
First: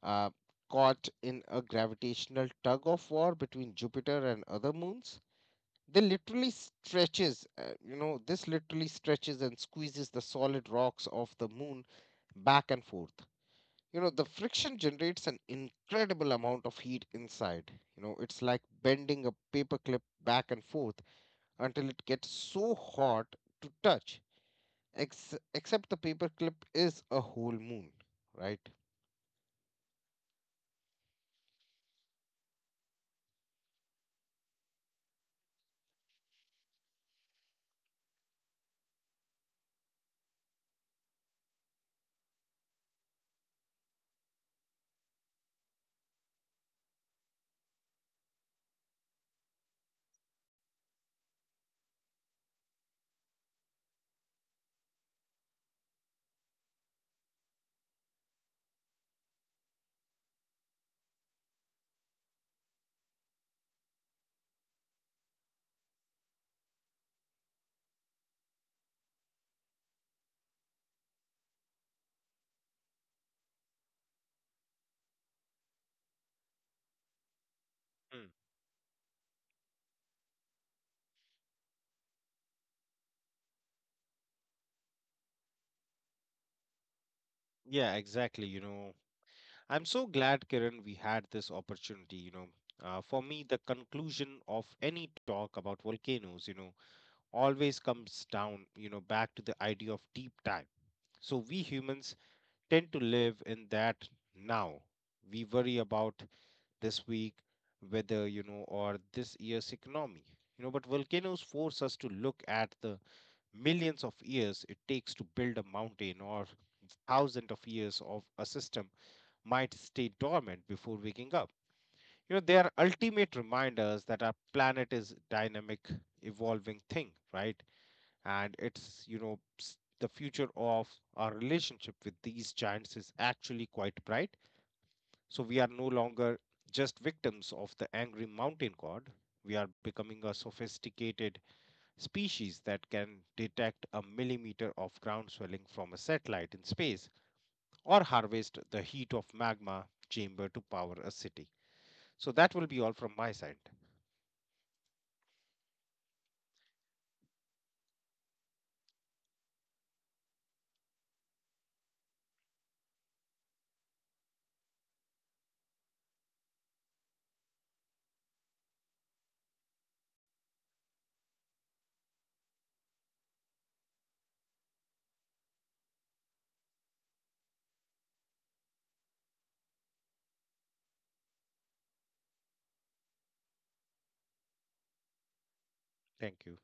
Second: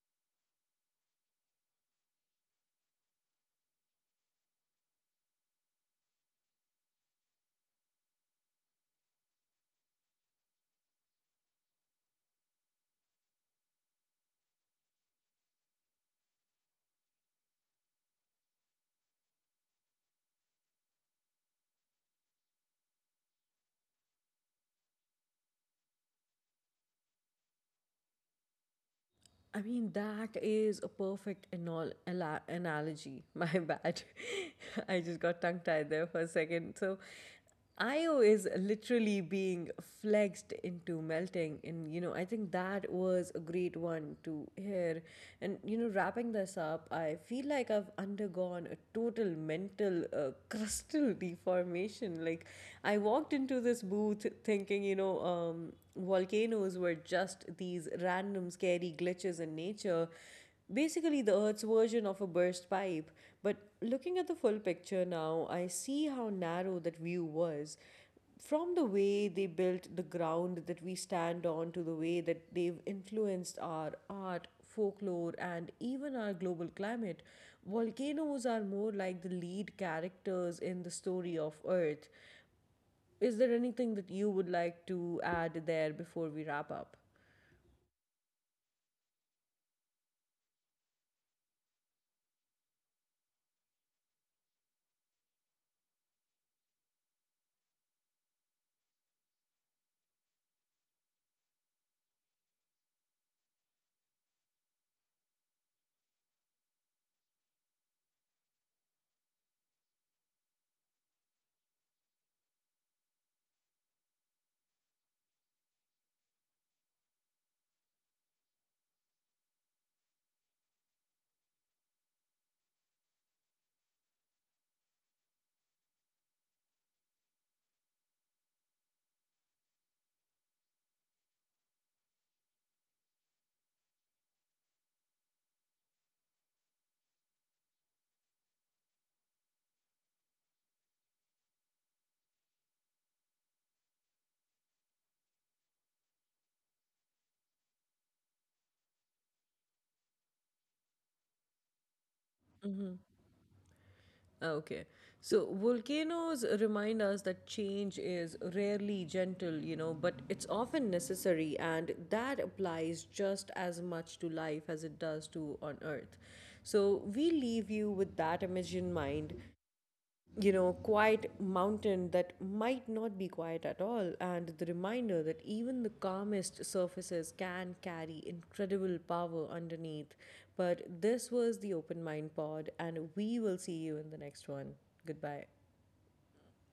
Speaker 2: uh, caught in a gravitational tug of war between Jupiter and other moons. They literally stretches, you know, this literally stretches and squeezes the solid rocks of the moon back and forth. The friction generates an incredible amount of heat inside. It's like bending a paperclip back and forth until it gets so hot to touch, except the paperclip is a whole moon, right?
Speaker 1: I mean, that is a perfect analogy. My bad. I just got tongue tied there for a second. So, Io is literally being flexed into melting. And, you know, I think that was a great one to hear. And, you know, wrapping this up, I feel like I've undergone a total mental crustal deformation. Like, I walked into this booth thinking, volcanoes were just these random scary glitches in nature, basically the Earth's version of a burst pipe. But looking at the full picture now, I see how narrow that view was. From the way they built the ground that we stand on to the way that they've influenced our art, folklore, and even our global climate,
Speaker 2: Mm.
Speaker 1: volcanoes are more like the lead characters in the story of Earth. Is there anything that you would like to add there before we wrap up?
Speaker 2: Yeah, exactly. I'm so glad, Kiran, we had this opportunity. For me, the conclusion of any talk about volcanoes, always comes down, back to the idea of deep time. So we humans tend to live in that now. We worry about this week weather, or this year's economy. But volcanoes force us to look at the millions of years it takes to build a mountain or thousands of years of a system might stay dormant before waking up. They are ultimate reminders that our planet is dynamic, evolving thing, right? and it's you know s- the future of our relationship with these giants is actually quite bright. So we are no longer just victims of the angry mountain god. We are becoming a sophisticated species that can detect a millimeter of ground swelling from a satellite in space or harvest the heat of magma chamber to power a city. So that will be all from my side.
Speaker 1: Okay. So volcanoes remind us that change is rarely gentle, you know, but it's often necessary, and that applies just as much to life as it does to on Earth. So we leave you with that image in mind. You know, quiet mountain that might not be quiet at all, and the reminder that even the calmest surfaces can carry incredible power underneath. But this was the Open Mind Pod, and we will see you in the next one. Goodbye.
Speaker 2: Thank you.